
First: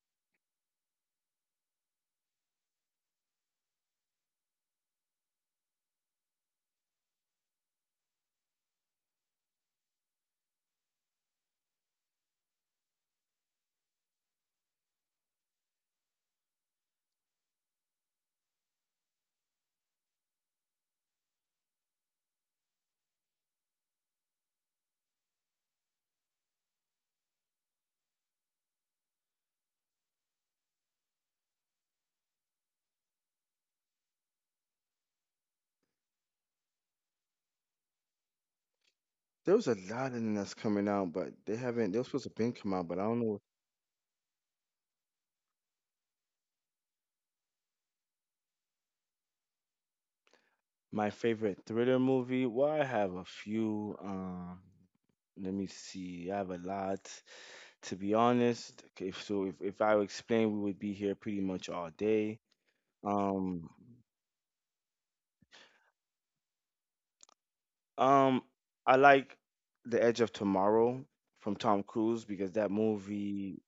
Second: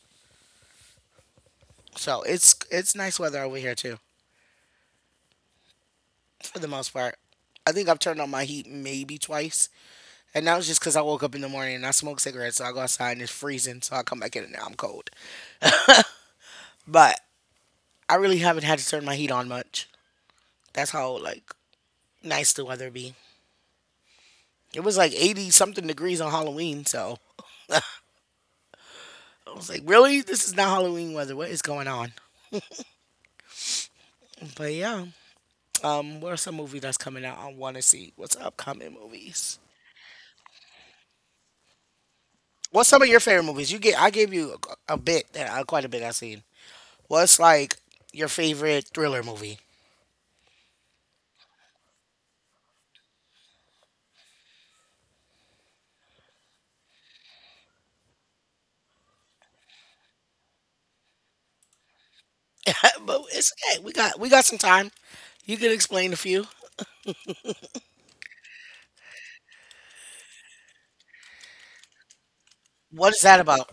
Speaker 1: So it's nice weather over here too, for the most part. I think I've turned on my heat maybe twice. And that was just because I woke up in the morning and I smoked cigarettes. So I go outside and it's freezing. So I come back in and now I'm cold. But I really haven't had to turn my heat on much. That's how, like, nice the weather be. It was like 80 something degrees on Halloween. So I was like, really? This is not Halloween weather. What is going on? But yeah. What are some movies that's coming out I want to see? What's upcoming
Speaker 2: There
Speaker 1: movies?
Speaker 2: was a lot in that's coming out, but they haven't. They're supposed to been come
Speaker 1: What's
Speaker 2: out, but
Speaker 1: some
Speaker 2: I
Speaker 1: of your
Speaker 2: don't know.
Speaker 1: favorite movies? You get I gave you a bit that quite a bit I've seen. What's like your favorite thriller movie?
Speaker 2: My favorite thriller movie. Well, I have a few. Let me see. I have a lot. To be honest, if so, if I explain, we would be here pretty much all day.
Speaker 1: But it's
Speaker 2: Um,
Speaker 1: okay. We got some time. You can explain a few.
Speaker 2: um, I like The Edge of Tomorrow from Tom Cruise because that
Speaker 1: What is that
Speaker 2: movie.
Speaker 1: about?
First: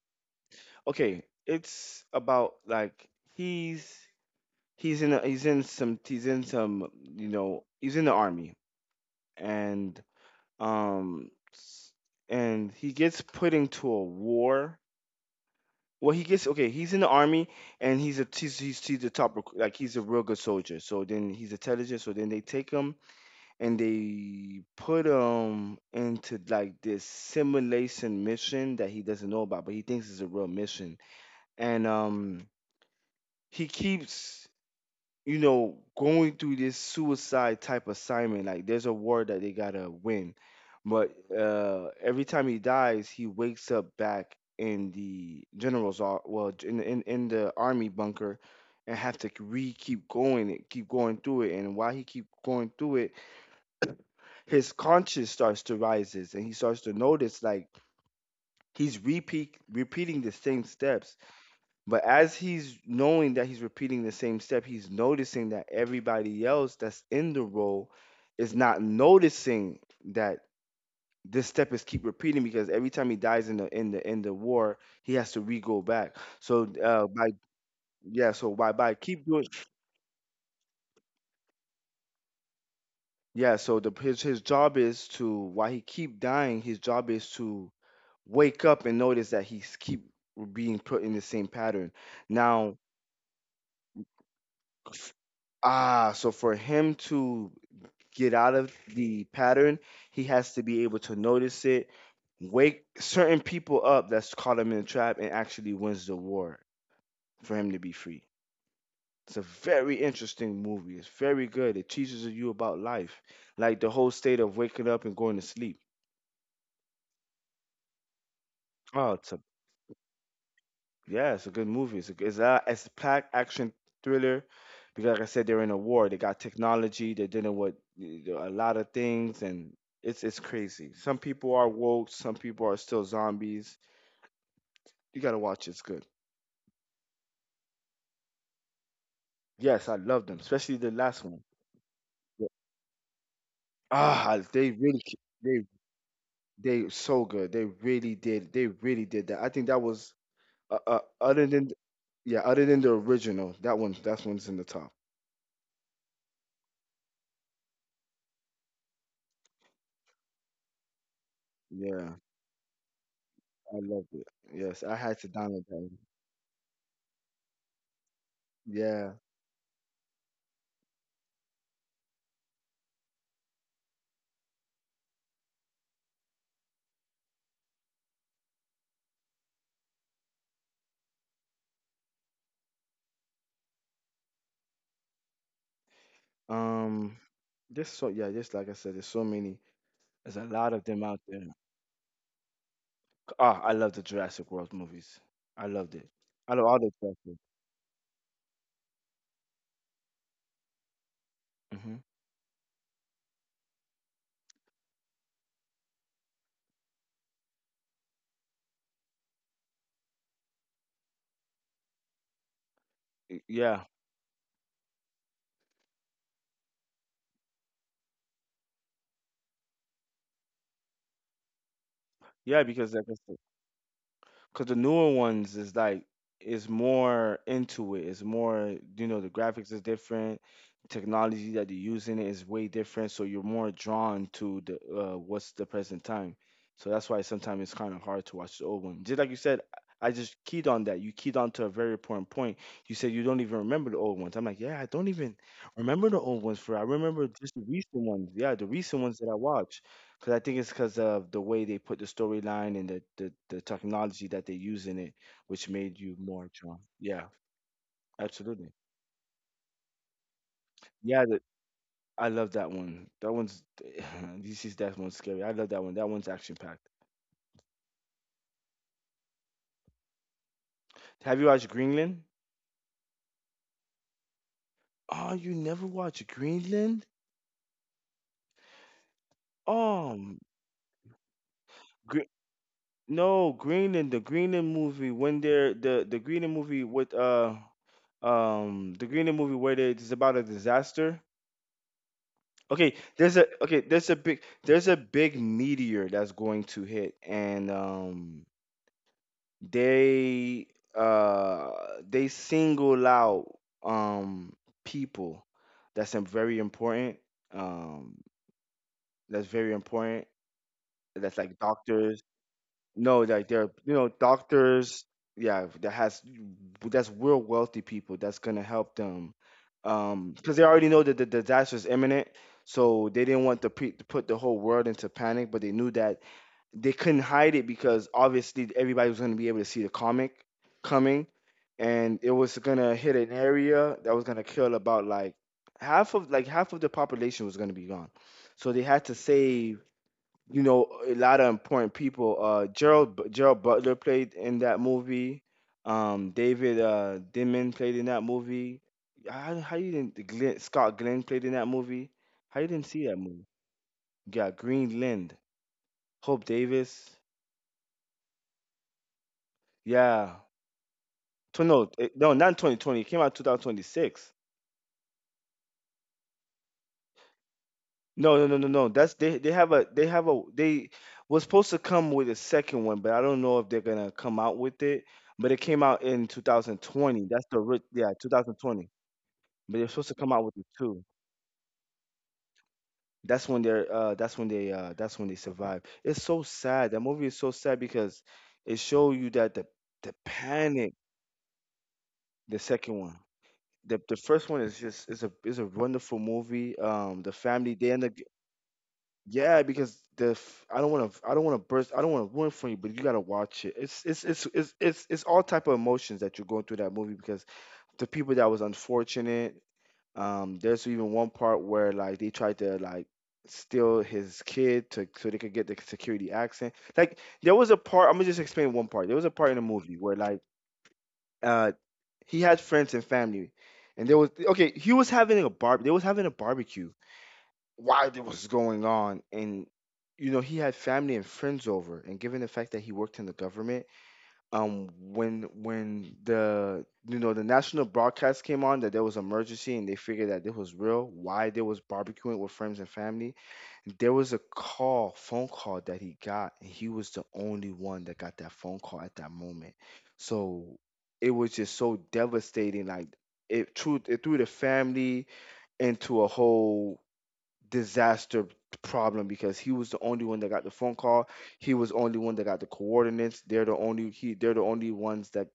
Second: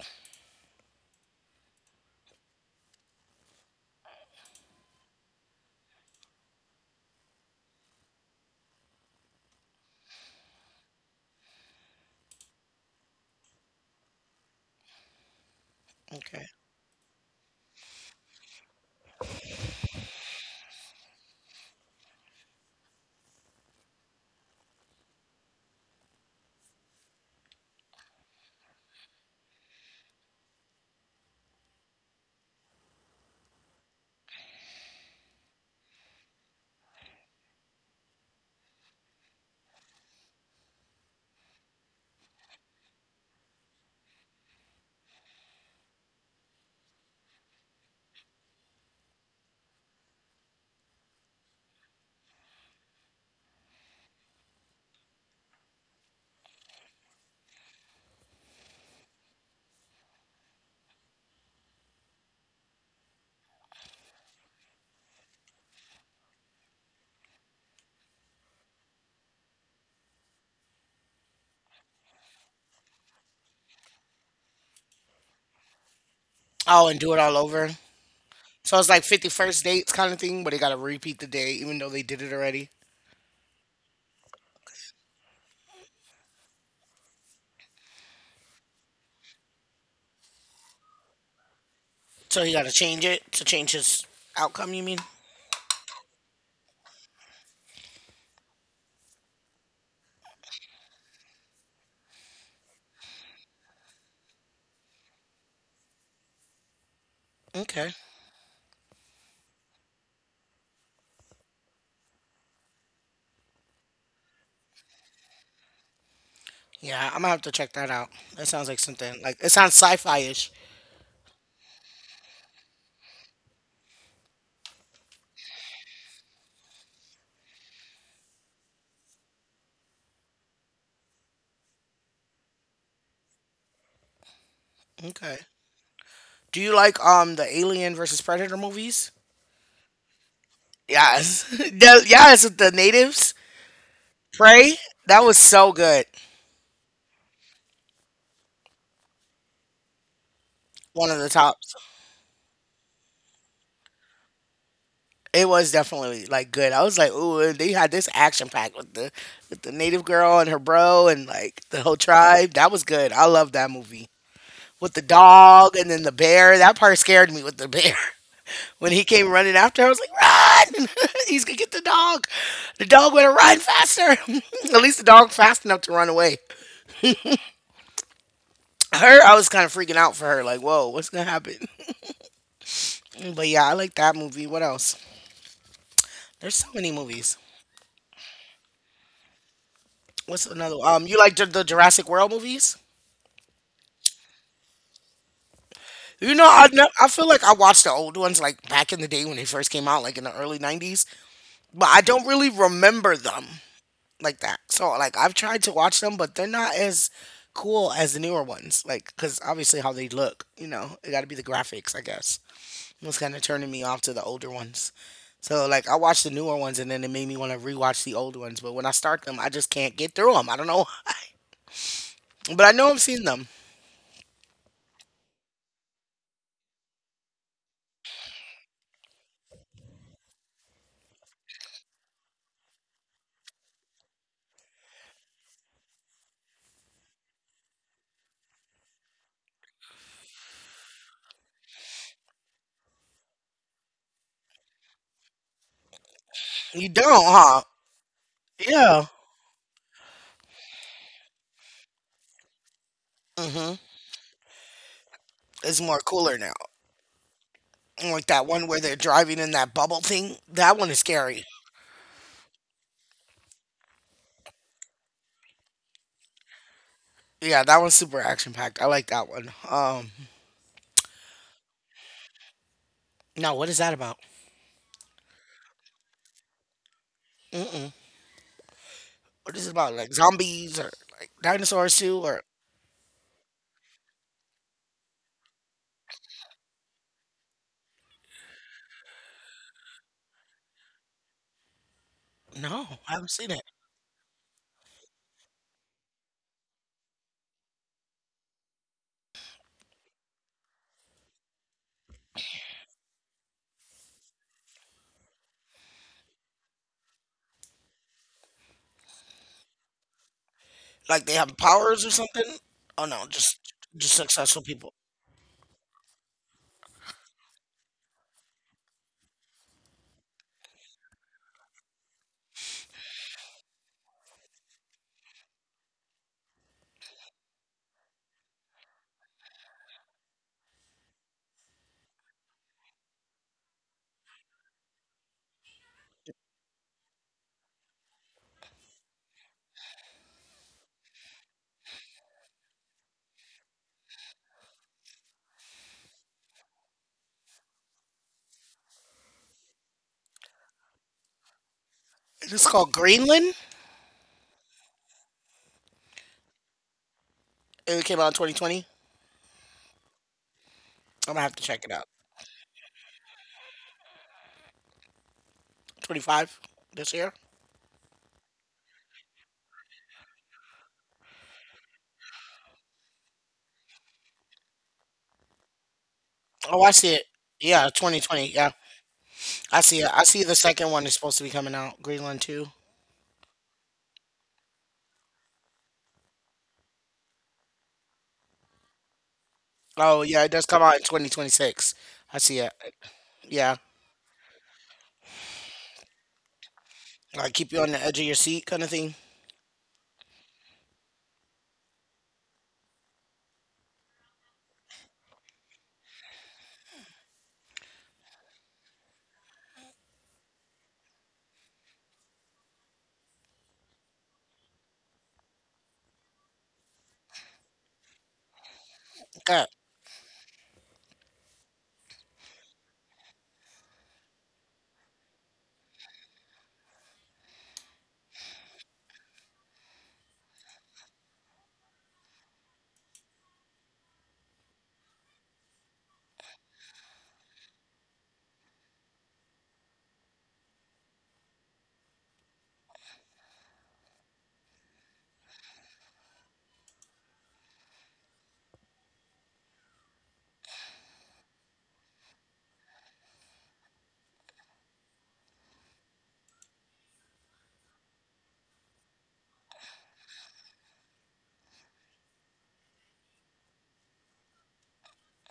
Speaker 2: Okay, it's about like he's he's in a, he's in some you know he's in the army and um s- and he gets put into a war well he
Speaker 1: Okay.
Speaker 2: gets okay he's in the army and he's a top recruit like he's a real good soldier so then he's intelligent so then they take him and they put him into like this simulation mission that he doesn't know about but he thinks is a real mission and he keeps you know, going through this suicide type assignment. Like there's a war that they gotta win, but every time he dies, he wakes up back in the well in the- in the army bunker, and have to re keep going it, keep going through it. And while he keep going through it, his conscience starts to rises, and he starts to notice like he's repeat repeating the same steps, but as he's knowing that he's repeating the same step, he's noticing that everybody else that's in the role is not noticing that this step is keep repeating because every time he dies in the in the in the war, he has to re go back. So
Speaker 1: Oh, and do it
Speaker 2: by
Speaker 1: all over.
Speaker 2: yeah, so
Speaker 1: So it's
Speaker 2: by
Speaker 1: like
Speaker 2: keep
Speaker 1: fifty
Speaker 2: doing
Speaker 1: first dates kind of thing, but they gotta repeat the day even though they did it already.
Speaker 2: yeah. So the his job is to while he keep dying, his job is to wake up and notice that he's keep being put in the same pattern.
Speaker 1: So he gotta
Speaker 2: Now,
Speaker 1: change it to change his outcome, you mean?
Speaker 2: f- ah, so for him to get out of the pattern, he has to be able to notice it, wake certain people up that's caught him in a trap, and actually wins the war for him to be
Speaker 1: Okay.
Speaker 2: free. It's a very interesting movie. It's very good. It teaches you about life, like the whole state of waking up and going to sleep.
Speaker 1: Yeah, I'm gonna have to check that out. That sounds like
Speaker 2: Oh,
Speaker 1: something
Speaker 2: it's
Speaker 1: like it sounds sci fi ish.
Speaker 2: yeah, it's a good movie. It's a packed action thriller because, like I said, they're in a war. They got technology. They're dealing with you a lot of things, and it's crazy. Some people are woke. Some people are still zombies. You gotta
Speaker 1: Okay.
Speaker 2: watch. It, it's good.
Speaker 1: Do you like the Alien versus Predator movies?
Speaker 2: Yes, I love them, especially the last one.
Speaker 1: Yes. Yes,
Speaker 2: Yeah.
Speaker 1: with the natives.
Speaker 2: Ah, they
Speaker 1: Prey.
Speaker 2: really
Speaker 1: That was so good.
Speaker 2: they so good. They really did. They really did that. I think that was
Speaker 1: One of the
Speaker 2: other than
Speaker 1: tops.
Speaker 2: yeah, other than the original, that one that one's in the top.
Speaker 1: It was definitely like good. I was like, ooh, they had this action pack with the native girl and her bro and like the whole
Speaker 2: Yeah.
Speaker 1: tribe. That was good. I love that
Speaker 2: I
Speaker 1: movie.
Speaker 2: loved it. Yes, I
Speaker 1: With the
Speaker 2: had to download
Speaker 1: dog
Speaker 2: that.
Speaker 1: and then the bear. That part scared me with the bear. When he
Speaker 2: Yeah.
Speaker 1: came running after, I was like, run! He's gonna get the dog. The dog would have run faster. At least the dog fast enough to run away. Her, I was kind of freaking out for her. Like, whoa, what's gonna happen? But yeah, I like that movie. What else? There's so many
Speaker 2: Um,
Speaker 1: movies.
Speaker 2: there's so yeah, just like I said, there's so many. There's a
Speaker 1: What's
Speaker 2: lot
Speaker 1: another?
Speaker 2: of them out
Speaker 1: You like
Speaker 2: there.
Speaker 1: the Jurassic World movies?
Speaker 2: Ah, I love the Jurassic World movies. I loved it.
Speaker 1: You know,
Speaker 2: I love all the
Speaker 1: I feel
Speaker 2: Jurassic.
Speaker 1: like I watched the old ones like back in the day when they first came out, like in the early '90s, but
Speaker 2: Mm-hmm.
Speaker 1: I don't really remember them like that. So like I've tried to watch them, but they're not as cool as the newer ones. Like, cause obviously how they look, you know, it got to be the graphics, I guess. It's kind of turning
Speaker 2: Yeah,
Speaker 1: me off to the older ones. So like I watched the newer ones, and then it made me want to rewatch the old ones. But when I start them, I just can't get through them. I don't know why,
Speaker 2: yeah,
Speaker 1: but I
Speaker 2: because
Speaker 1: know
Speaker 2: like
Speaker 1: I've seen
Speaker 2: I
Speaker 1: them.
Speaker 2: because the newer ones is like is more into it. It's more you know the graphics is different, technology that they use in it is way different. So you're more drawn to the what's the present time. So that's why sometimes it's kind of hard to watch the old one. Just like you said, I just keyed on that. You keyed on to a very important point. You said you don't even remember the old ones. I'm like, yeah, I don't even remember the old ones. For I
Speaker 1: You don't,
Speaker 2: remember just
Speaker 1: huh?
Speaker 2: the recent ones. Yeah, the recent
Speaker 1: Yeah.
Speaker 2: ones that I watch. Because I think it's because of the way they put the storyline and the
Speaker 1: Hmm.
Speaker 2: technology that they use in it, which
Speaker 1: It's more
Speaker 2: made you
Speaker 1: cooler
Speaker 2: more
Speaker 1: now.
Speaker 2: drawn. Yeah,
Speaker 1: Like that one
Speaker 2: absolutely.
Speaker 1: where they're driving in that bubble thing. That one is
Speaker 2: Yeah, the,
Speaker 1: scary.
Speaker 2: I love that one. That one's DC's that one's scary. I love that one. That one's action packed.
Speaker 1: Yeah, that one's super action packed. I like that one.
Speaker 2: Have you watched Greenland?
Speaker 1: No, what is that about?
Speaker 2: Oh, you never watched Greenland?
Speaker 1: Mm-mm. What is it about? Like
Speaker 2: Um,
Speaker 1: zombies or like dinosaurs too?
Speaker 2: Gre-
Speaker 1: Or
Speaker 2: no, Greenland. The Greenland movie with the Greenland movie. It's about a disaster.
Speaker 1: no,
Speaker 2: Okay,
Speaker 1: I haven't seen it.
Speaker 2: there's a big meteor that's going to hit, and they uh they single out um people very important, um that's very important.
Speaker 1: Like they
Speaker 2: That's
Speaker 1: have
Speaker 2: like
Speaker 1: powers or
Speaker 2: doctors.
Speaker 1: something? Oh no,
Speaker 2: No, like there are, you know,
Speaker 1: just successful people.
Speaker 2: doctors, yeah, that's real wealthy people that's gonna help them. Because they already know that the disaster is imminent, so they didn't want to, to put the whole world into panic, but they knew that they couldn't hide it, because obviously everybody was gonna be able to see the comic coming, and it was gonna hit an area that was gonna kill about like half of the population was gonna be gone, so they had to save, you know, a lot of important people. Gerald Butler played in that movie. David, Dimon played in that movie. How you didn't Glenn, Scott Glenn played in that movie? How
Speaker 1: It's
Speaker 2: you didn't
Speaker 1: called
Speaker 2: see that movie?
Speaker 1: Greenland.
Speaker 2: Yeah, Greenland, Hope Davis.
Speaker 1: It came out in 2020.
Speaker 2: Yeah,
Speaker 1: I'm gonna have to check it out.
Speaker 2: No, not 2020. It came out 2026.
Speaker 1: 25 this year.
Speaker 2: No, no, no, no, no. That's they have a they have a they was supposed to come with a second one, but I don't know if they're gonna come out with it. But it came out in
Speaker 1: Oh, I see it.
Speaker 2: 2020.
Speaker 1: Yeah,
Speaker 2: Yeah,
Speaker 1: 2020. Yeah,
Speaker 2: 2020. But
Speaker 1: I
Speaker 2: they're
Speaker 1: see
Speaker 2: supposed
Speaker 1: it.
Speaker 2: to
Speaker 1: I
Speaker 2: come
Speaker 1: see
Speaker 2: out
Speaker 1: the
Speaker 2: with it
Speaker 1: second
Speaker 2: too.
Speaker 1: one is supposed to be coming out. Greenland 2.
Speaker 2: That's when they survive. It's so sad. That movie is so sad because it show you that the
Speaker 1: Oh yeah, it does come
Speaker 2: panic,
Speaker 1: out in 2026. I
Speaker 2: the
Speaker 1: see it.
Speaker 2: second one.
Speaker 1: Yeah,
Speaker 2: The first one is just is a wonderful movie. Um, the
Speaker 1: like keep
Speaker 2: family,
Speaker 1: you
Speaker 2: they
Speaker 1: on
Speaker 2: end
Speaker 1: the
Speaker 2: up...
Speaker 1: edge of your seat kind of thing.
Speaker 2: Yeah, because the f I don't wanna burst I don't wanna ruin for you, but you gotta watch it. It's all type of emotions that you're going through that movie because the people that was unfortunate, there's even one part where like they tried to like steal his kid to so they could get the security accent. Like there was a part, I'm gonna just explain one part. There was a part in the
Speaker 1: Okay,
Speaker 2: movie where uh he had friends and family and there was okay, he was having a bar they was having a barbecue while it was going on, and you know he had family and friends over, and given the fact that he worked in the government, when the, you know, the national broadcast came on that there was emergency, and they figured that this was real why there was barbecuing with friends and family, there was a call phone call that he got, and he was the only one that got that phone call at that moment. So it was just so devastating, like, it threw the family into a whole disaster problem, because he was the only one that got the phone call. He was the only one that got the coordinates. They're the only ones that,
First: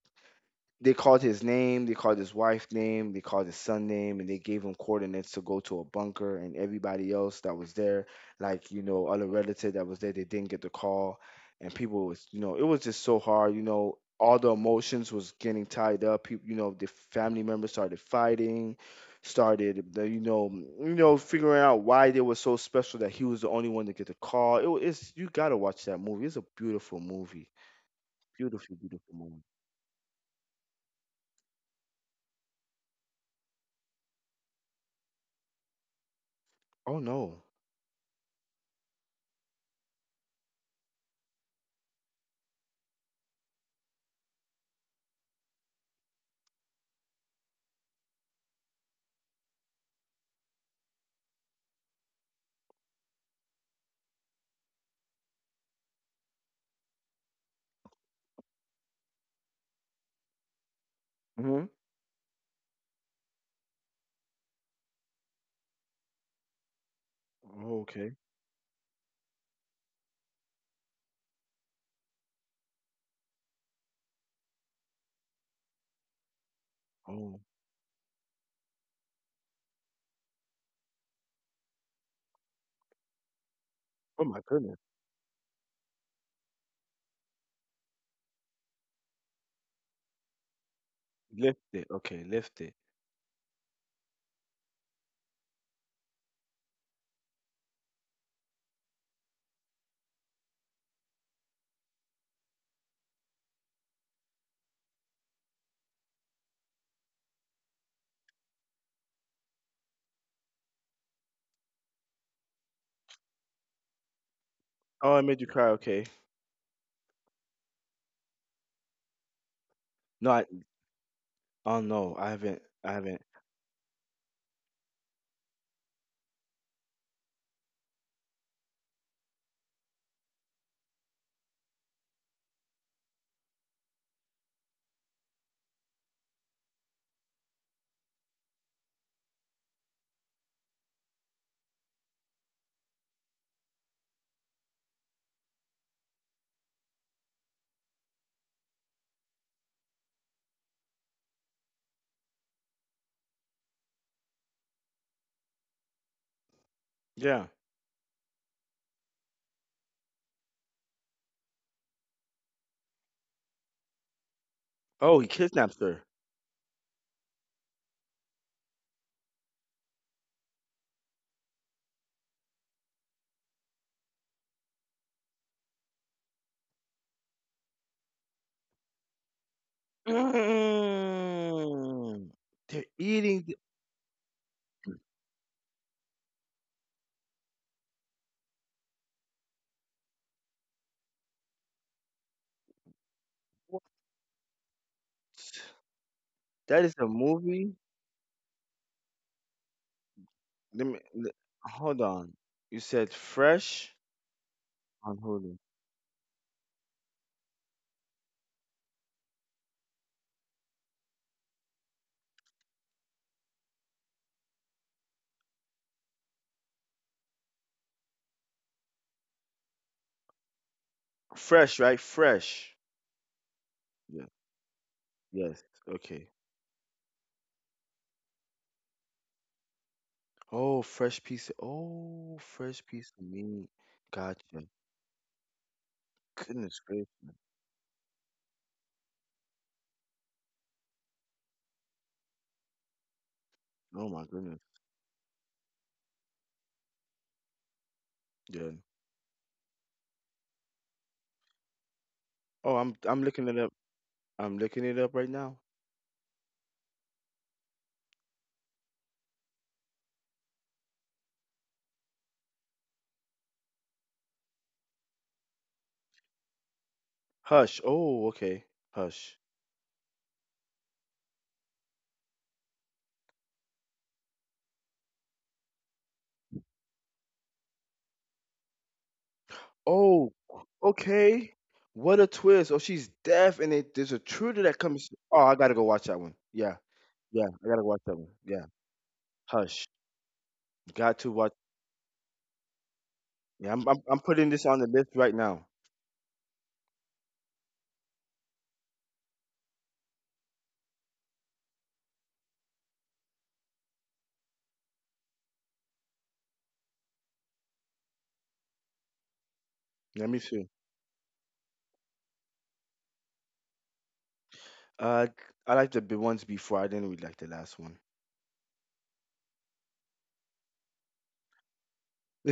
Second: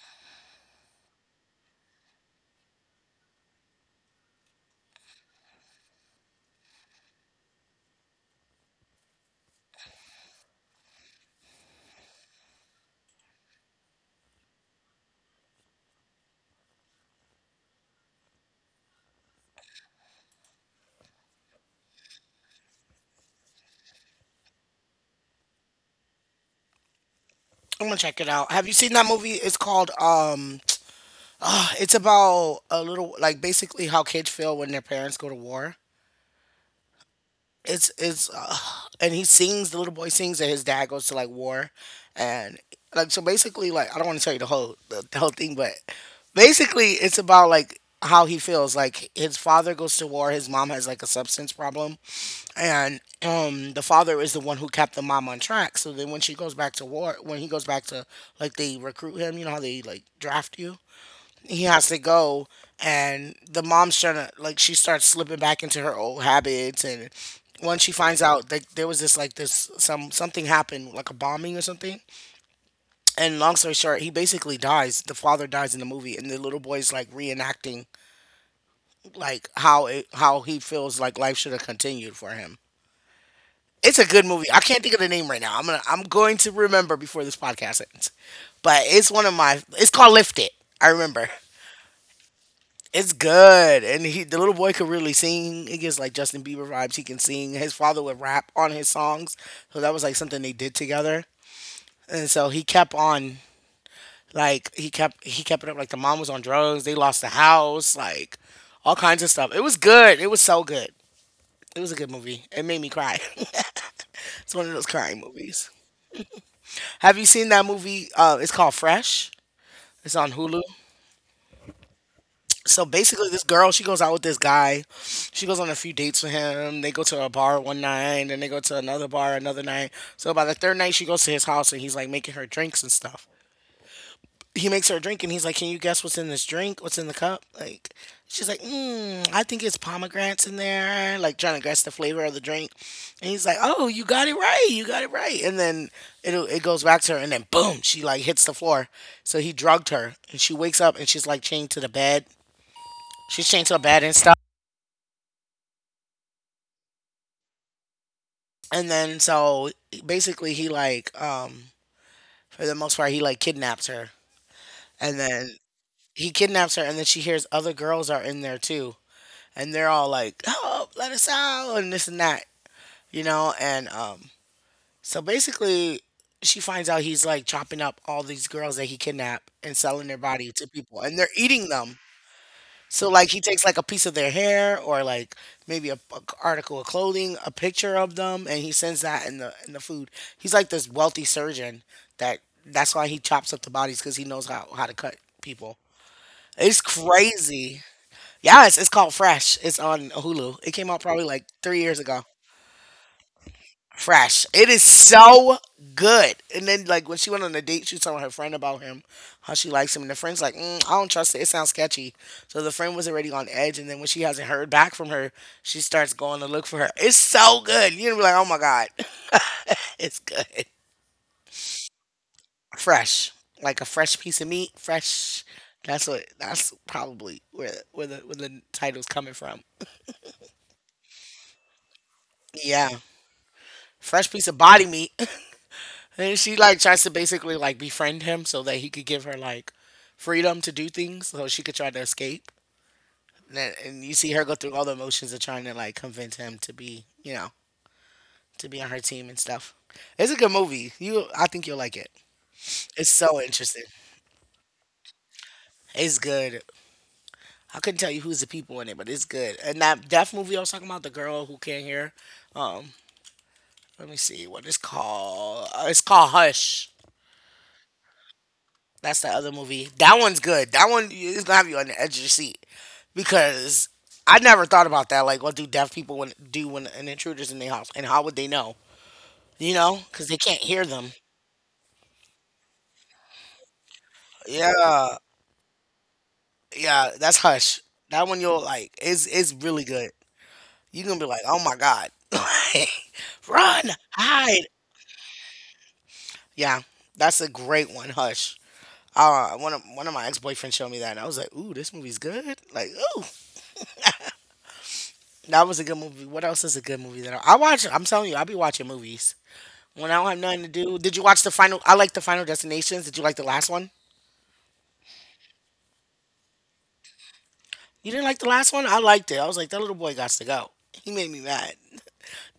Speaker 2: they called his name, they called his wife's name, they called his son name, and they gave him coordinates to go to a bunker. And everybody else that was there, like, you know, other relative that was there, they didn't get the call. And people was, you know, it was just so hard. You know, all the emotions was getting tied up. People, you know, the family members started fighting, started, the- you know, you know, figuring out why they were so special that he was the only one to get the call. It's you gotta watch that movie. It's a beautiful movie,
Speaker 1: I'm gonna check it out. Have you
Speaker 2: beautiful,
Speaker 1: seen that
Speaker 2: beautiful
Speaker 1: movie?
Speaker 2: movie.
Speaker 1: It's called ah, it's about a little like basically how kids feel when their parents go to war.
Speaker 2: Oh no.
Speaker 1: It's and he sings the little boy sings that his dad goes to like war, and like so basically like I don't want to tell you the whole thing, but basically it's about like how he feels like his father goes to war his mom has like a substance problem and the father is the one who kept the mom on track so then when she goes back to war when he goes back to like they recruit him you know how they like draft you he has to go and the mom's trying to like she starts slipping back into her old habits and when
Speaker 2: Oh,
Speaker 1: she
Speaker 2: okay.
Speaker 1: finds out that there was this like this some something happened like a bombing or something and long story short he basically dies the father dies in the movie and the little boy's like
Speaker 2: Oh.
Speaker 1: reenacting like how he feels like life should have continued for him. It's a
Speaker 2: Oh
Speaker 1: good
Speaker 2: my
Speaker 1: movie. I
Speaker 2: goodness.
Speaker 1: can't think of the name right now. I'm going to remember before this podcast ends. But it's one of my it's called Lift It. I remember.
Speaker 2: Lift it. Okay, lift it.
Speaker 1: It's good. And he the little boy could really sing. It gets like Justin Bieber vibes. He can sing. His father would rap on his songs. So that was like something they did together. And so he kept on, like, he kept it up. Like, the mom was on drugs. They lost the house, like, all kinds of stuff. It was good. It was so good. It was a good movie. It made me cry. It's one of those
Speaker 2: Oh, I
Speaker 1: crying
Speaker 2: made you cry.
Speaker 1: movies.
Speaker 2: Okay.
Speaker 1: Have you seen that movie? It's called Fresh. It's
Speaker 2: No,
Speaker 1: on
Speaker 2: I.
Speaker 1: Hulu.
Speaker 2: Oh no, I haven't.
Speaker 1: So
Speaker 2: I haven't.
Speaker 1: basically, this girl, she goes out with this guy. She goes on a few dates with him. They go to a bar one night, and they go to another bar another night. So by the third night, she goes to his house, and he's like making her drinks and stuff. He makes her a drink and he's like, "Can you guess what's in this drink? What's in the cup?" Like, she's like, mm, I think it's pomegranates in there, like trying to guess the flavor of the drink. And he's like, "Oh, you got it right. You got it right." And then it goes back to her and then boom, she like hits the floor. So he drugged her and she wakes up and she's like chained to the bed. She's chained to the bed and stuff.
Speaker 2: Yeah.
Speaker 1: And then so basically he like, for the most part, he like kidnaps her.
Speaker 2: Oh,
Speaker 1: And
Speaker 2: he
Speaker 1: then
Speaker 2: kidnaps her.
Speaker 1: he kidnaps her and then she hears other girls are in there too. And they're all like, "Oh, let us out," and this and that, And so basically, she finds out he's like chopping up all these girls that he kidnapped and selling their body to people, and they're eating them.
Speaker 2: Mm. They're
Speaker 1: So like he
Speaker 2: eating.
Speaker 1: takes like a piece of their hair, or like maybe a article of clothing, a picture of them, and he sends that in the food. He's like this wealthy surgeon that that's why he chops up the
Speaker 2: What?
Speaker 1: bodies because he knows how to cut people. It's
Speaker 2: That is a movie.
Speaker 1: crazy. Yes, it's called Fresh. It's on Hulu. It
Speaker 2: Let
Speaker 1: came
Speaker 2: me.
Speaker 1: out probably
Speaker 2: le-
Speaker 1: like 3 years
Speaker 2: Hold
Speaker 1: ago.
Speaker 2: on. You said fresh
Speaker 1: Fresh. It is
Speaker 2: on
Speaker 1: so
Speaker 2: Hulu.
Speaker 1: good. And then like when she went on a date, she was telling her friend about him, how she likes him, and the friend's like, mm, I don't trust it. It sounds sketchy. So the friend was already on edge, and then when she hasn't heard back from her, she starts going to look for her. It's so good. You're gonna be like, oh my god, it's good.
Speaker 2: Fresh, right? Fresh.
Speaker 1: Fresh, like a fresh
Speaker 2: Yeah.
Speaker 1: piece of meat. Fresh.
Speaker 2: Yes.
Speaker 1: That's what.
Speaker 2: Okay.
Speaker 1: That's probably where the title's coming from.
Speaker 2: Oh, fresh piece. Oh, fresh
Speaker 1: Yeah.
Speaker 2: piece of meat.
Speaker 1: Fresh piece of
Speaker 2: Gotcha.
Speaker 1: body meat. And she like
Speaker 2: Goodness
Speaker 1: tries to
Speaker 2: gracious.
Speaker 1: basically like befriend him so that he could give her like freedom to do things so she could try to escape. And then, and
Speaker 2: Oh
Speaker 1: you
Speaker 2: my
Speaker 1: see her go
Speaker 2: goodness.
Speaker 1: through all the emotions of trying to like convince him to be, you know, to
Speaker 2: Good.
Speaker 1: be on her team and stuff. It's a good movie. You, I think you'll like it.
Speaker 2: Oh, I'm
Speaker 1: It's so
Speaker 2: looking it up.
Speaker 1: interesting.
Speaker 2: I'm looking it up right now.
Speaker 1: It's good. I couldn't tell you who's the people in it, but it's good. And that deaf movie I was talking about, the girl who can't hear. Um, Let me see what it's called. It's called Hush.
Speaker 2: Hush. Oh, okay.
Speaker 1: That's the
Speaker 2: Hush.
Speaker 1: other movie. That one's good. That one is gonna have you on the edge of your seat because I never thought about that. Like, what do deaf people when, do when an intruder's in their house, and how would they know? You know, because
Speaker 2: Oh,
Speaker 1: they can't hear them.
Speaker 2: okay. What a twist. Oh, she's deaf and it there's a truth that comes.
Speaker 1: Yeah,
Speaker 2: Oh, I gotta go watch that one. Yeah.
Speaker 1: yeah. That's
Speaker 2: Yeah, I
Speaker 1: Hush.
Speaker 2: gotta watch that
Speaker 1: That
Speaker 2: one.
Speaker 1: one you'll
Speaker 2: Yeah.
Speaker 1: like. Is really
Speaker 2: Hush.
Speaker 1: good. You gonna
Speaker 2: Got
Speaker 1: be
Speaker 2: to
Speaker 1: like,
Speaker 2: watch.
Speaker 1: oh my god, like
Speaker 2: Yeah,
Speaker 1: run,
Speaker 2: I'm putting
Speaker 1: hide.
Speaker 2: this on the list right now.
Speaker 1: Yeah, that's a great one. Hush. One of my ex boyfriends showed me that, and I was like, "Ooh, this movie's good." Like, ooh. That was a good movie. What else is a good movie that I watch? I'm telling you, I'll be watching movies when I don't
Speaker 2: Let
Speaker 1: have
Speaker 2: me
Speaker 1: nothing to
Speaker 2: see.
Speaker 1: do. Did you watch the final? I like the Final Destinations. Did you like the last one?
Speaker 2: Uh I liked ones before. I didn't really like the last one.
Speaker 1: You didn't like the last one? I liked it. I was like, that little boy got to go. He made me mad.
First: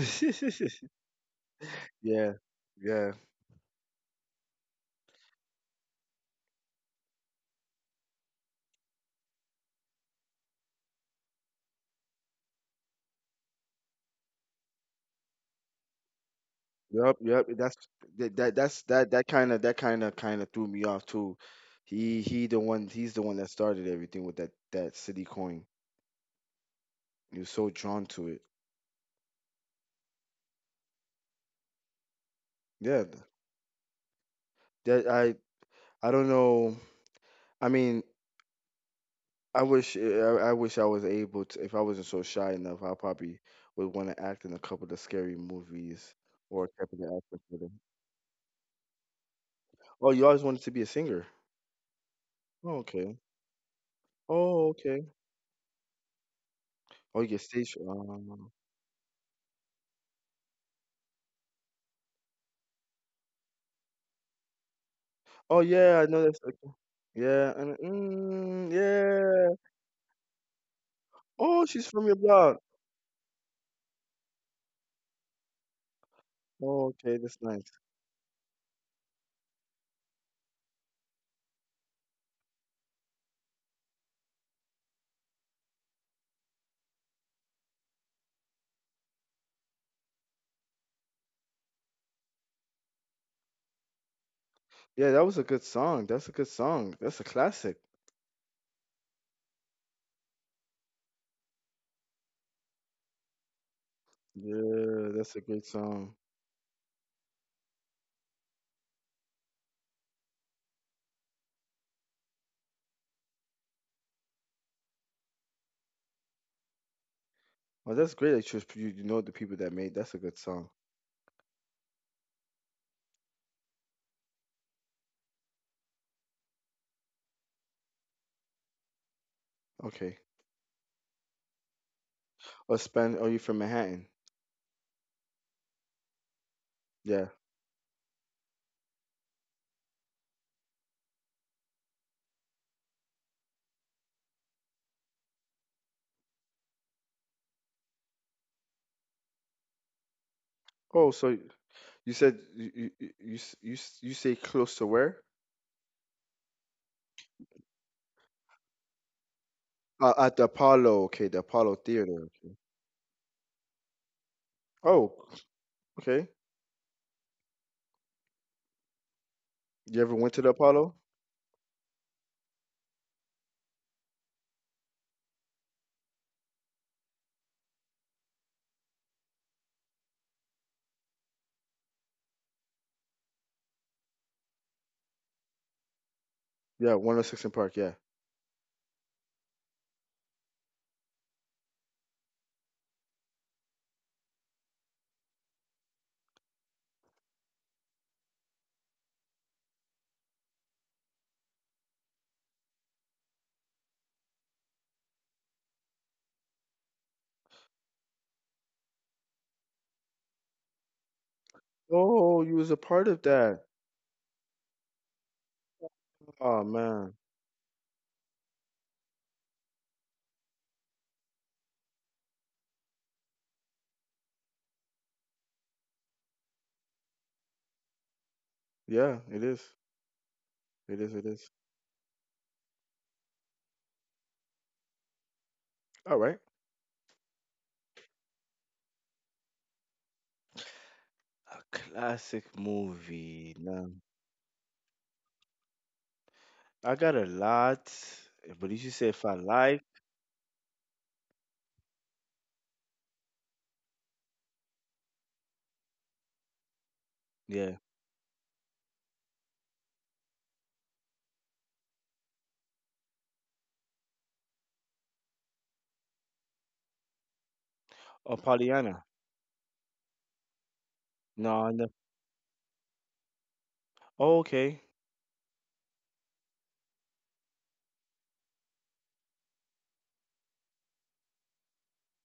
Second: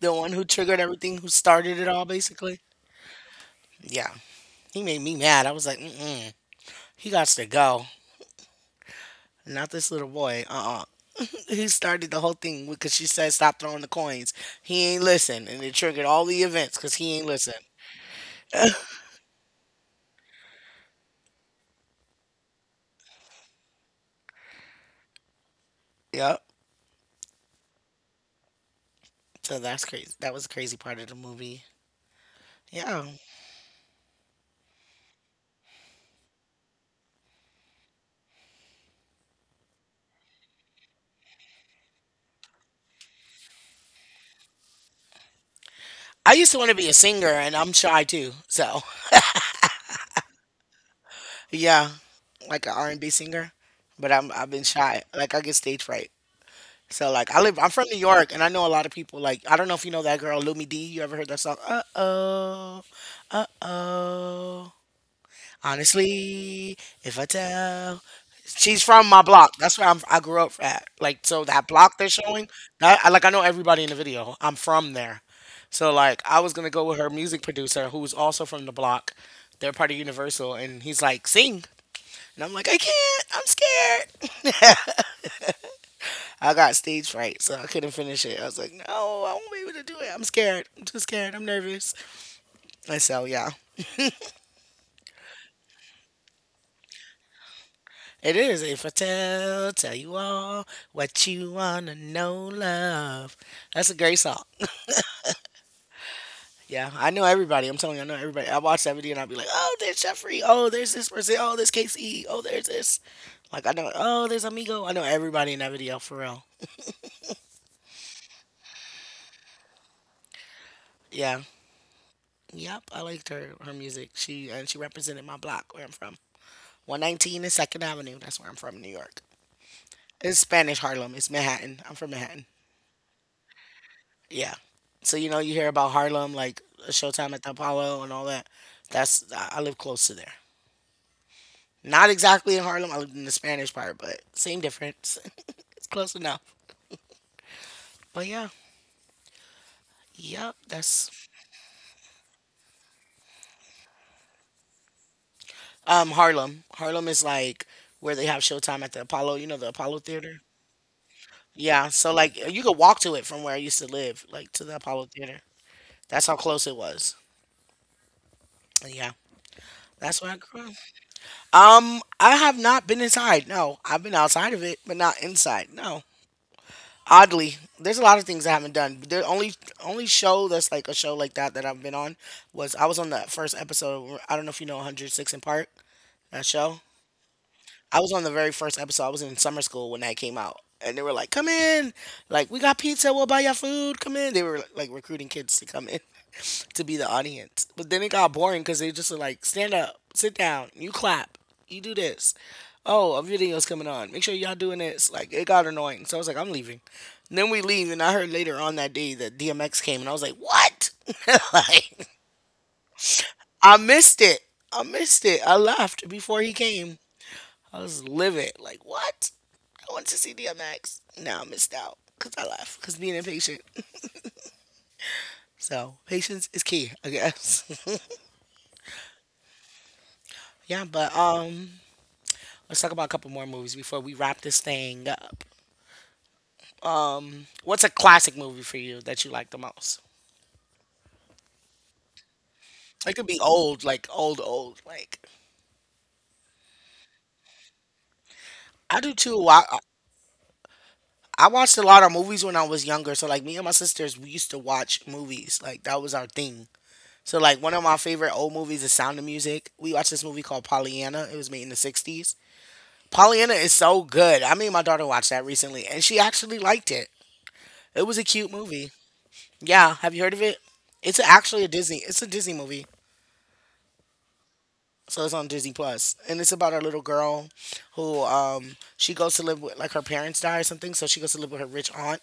Speaker 1: The one who triggered everything, who started it all,
Speaker 2: Yeah.
Speaker 1: basically.
Speaker 2: Yeah.
Speaker 1: Yeah, he made me mad. I was like, mm-mm. He got to go. Not this little boy. Uh-uh. He started the whole thing because she said, stop throwing the coins. He ain't listen. And it triggered all the events because he ain't
Speaker 2: Yep.
Speaker 1: listen.
Speaker 2: That's that's that that kind of threw me off too. He's the one that started everything with that city coin.
Speaker 1: Yep.
Speaker 2: He was so drawn to it.
Speaker 1: So that's crazy. That was a crazy part of the movie. Yeah.
Speaker 2: Yeah, th- that I don't know. I mean, I wish I was able to. If I wasn't so shy enough, I probably would want to act in a couple of the scary movies
Speaker 1: I used to want
Speaker 2: or
Speaker 1: to be a
Speaker 2: kept the
Speaker 1: singer
Speaker 2: acting
Speaker 1: and
Speaker 2: for
Speaker 1: I'm
Speaker 2: them.
Speaker 1: shy too. So,
Speaker 2: Oh, you always wanted to be a singer.
Speaker 1: yeah, like an
Speaker 2: Oh,
Speaker 1: R&B
Speaker 2: okay.
Speaker 1: singer, but I've been
Speaker 2: Oh,
Speaker 1: shy.
Speaker 2: okay.
Speaker 1: Like I get stage fright. So
Speaker 2: Oh, you
Speaker 1: like
Speaker 2: get
Speaker 1: I'm
Speaker 2: stage.
Speaker 1: from New York and I know a lot of people. Like, I don't know if you know that girl Lumi D. You ever heard that song? Uh-oh. Uh-oh.
Speaker 2: Oh yeah, I know that section.
Speaker 1: Honestly, if I tell, she's from my
Speaker 2: Yeah.
Speaker 1: block. That's I grew up at. Like, so
Speaker 2: Oh,
Speaker 1: that
Speaker 2: she's
Speaker 1: block
Speaker 2: from
Speaker 1: they're
Speaker 2: your
Speaker 1: showing,
Speaker 2: block.
Speaker 1: that, I, like, I know everybody in the video. I'm from there. So, like, I was going to go
Speaker 2: Oh,
Speaker 1: with her
Speaker 2: okay, that's
Speaker 1: music
Speaker 2: nice.
Speaker 1: producer, who's also from the block. They're part of Universal. And he's like, sing. And I'm like, I can't. I'm scared. I got stage fright, so I couldn't finish it. I was like, no, I won't be able to do it. I'm scared. I'm too scared. I'm nervous. And so, yeah.
Speaker 2: Yeah, that was a good song. That's a good song. That's a classic.
Speaker 1: It is. If I tell, tell you all what you want to know, love. That's a great song.
Speaker 2: Yeah, that's a great song.
Speaker 1: Yeah, I know everybody. I'm telling you, I know everybody. I watch that video and I'll be like, oh, there's Jeffrey. Oh, there's this person. Oh, there's KC. Oh, there's this. Like, I know, oh, there's Amigo. I know everybody in that video for real.
Speaker 2: Oh, that's great that you you know the people that made. That's a good song.
Speaker 1: Yeah. Yep, I liked her music. She, and she represented my block where I'm from. 119 and 2nd Avenue. That's where I'm from, in New York.
Speaker 2: Okay.
Speaker 1: It's Spanish Harlem. It's Manhattan. I'm from Manhattan.
Speaker 2: Or Span. Oh, you from Manhattan?
Speaker 1: Yeah. So you know you hear about Harlem like,
Speaker 2: Yeah.
Speaker 1: Showtime at the Apollo and all that. That's, I live close to there. Not exactly in Harlem. I lived in the Spanish part, but same difference. Close enough. But yeah, yep,
Speaker 2: Oh,
Speaker 1: that's,
Speaker 2: so you said you say close to where?
Speaker 1: Harlem. Harlem is like where they have Showtime at the Apollo, you know, the Apollo
Speaker 2: At the
Speaker 1: Theater.
Speaker 2: Apollo. Okay, the Apollo
Speaker 1: Yeah, so
Speaker 2: Theater.
Speaker 1: like
Speaker 2: Okay.
Speaker 1: you could walk to it from where I used to live, like to the Apollo
Speaker 2: Oh,
Speaker 1: Theater.
Speaker 2: okay.
Speaker 1: That's how close it was. Yeah,
Speaker 2: You ever
Speaker 1: that's
Speaker 2: went
Speaker 1: where
Speaker 2: to
Speaker 1: I
Speaker 2: the
Speaker 1: grew up.
Speaker 2: Apollo?
Speaker 1: I have not been inside. No, I've been outside of it, but not inside. No. Oddly, there's a lot of things I haven't done. The only show that's like a show like that that I've been on was I was on the first episode. Of, I don't know if you know 106 in Park, that show.
Speaker 2: Yeah, 106 in Park. Yeah.
Speaker 1: I was on the very first episode. I was in summer school when that came out, and they were like, "Come in, like we got pizza. We'll buy your food. Come in." They were like recruiting kids to come in to be the audience, but then it got boring because they just were like, "Stand up, sit down, you clap, you do this. Oh, a video's coming on. Make sure y'all doing this." Like it got annoying, so I was like, "I'm leaving." And then we leave, and I heard later on that day that DMX came, and I was like, "What?" Like,
Speaker 2: Oh, you was a part of that.
Speaker 1: I missed it. I missed it. I left before he
Speaker 2: Oh
Speaker 1: came.
Speaker 2: man.
Speaker 1: I was livid. Like, what? I went to see DMX. Now I missed out because I left because being impatient. So patience is key, I guess.
Speaker 2: Yeah, it is.
Speaker 1: Yeah,
Speaker 2: It is,
Speaker 1: but
Speaker 2: it is.
Speaker 1: let's talk about a couple more movies before we wrap this thing up.
Speaker 2: All right.
Speaker 1: What's a classic movie for you that you like the most?
Speaker 2: A classic
Speaker 1: It could be
Speaker 2: movie. Now,
Speaker 1: old, like old, old. Like,
Speaker 2: I got a lot, but did you
Speaker 1: I
Speaker 2: say
Speaker 1: do
Speaker 2: if I
Speaker 1: too. I
Speaker 2: like?
Speaker 1: I I watched a lot of movies when I was younger. So like me and my sisters, we used to watch movies. Like that was our thing. So like
Speaker 2: Yeah.
Speaker 1: one of my favorite old movies is Sound of Music. We watched this movie called Pollyanna. It was made in the '60s. Pollyanna is so good. I made my daughter watch that recently, and she actually liked it. It was a
Speaker 2: Oh,
Speaker 1: cute movie.
Speaker 2: Pollyanna.
Speaker 1: Yeah, have you heard of it? It's actually a
Speaker 2: No, no.
Speaker 1: Disney. It's a Disney movie,
Speaker 2: Oh, okay.
Speaker 1: so it's on Disney Plus, and it's about a little girl who she goes to live with, like, her parents die or something, so she goes to live with her rich aunt,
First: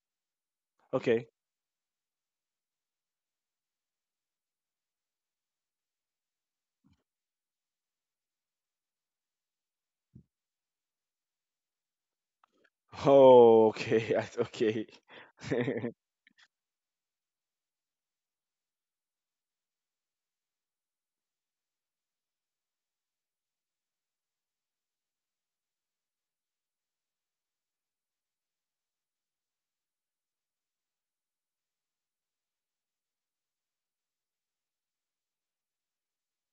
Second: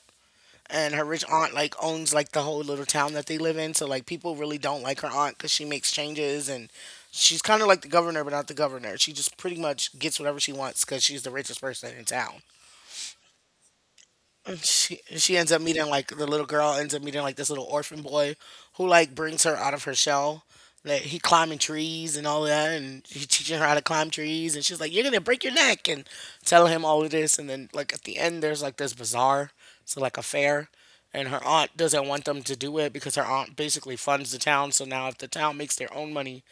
Speaker 1: and her rich
Speaker 2: Okay.
Speaker 1: aunt like owns like the whole little town that they live in, so like people really don't like her aunt because she makes changes. And she's kind of like the governor, but not the governor. She just pretty much gets whatever she wants because she's the richest person in town.
Speaker 2: Oh, okay. I-
Speaker 1: And
Speaker 2: okay.
Speaker 1: she ends up meeting, like, the little girl ends up meeting like this little orphan boy who like brings her out of her shell. That he climbing trees and all that, and he's teaching her how to climb trees. And she's like, "You're gonna break your neck," and telling him all of this. And then like at the end, there's like this bazaar, so like a fair, and her aunt doesn't want them to do it because her aunt basically funds the town. So now if the town makes their own money,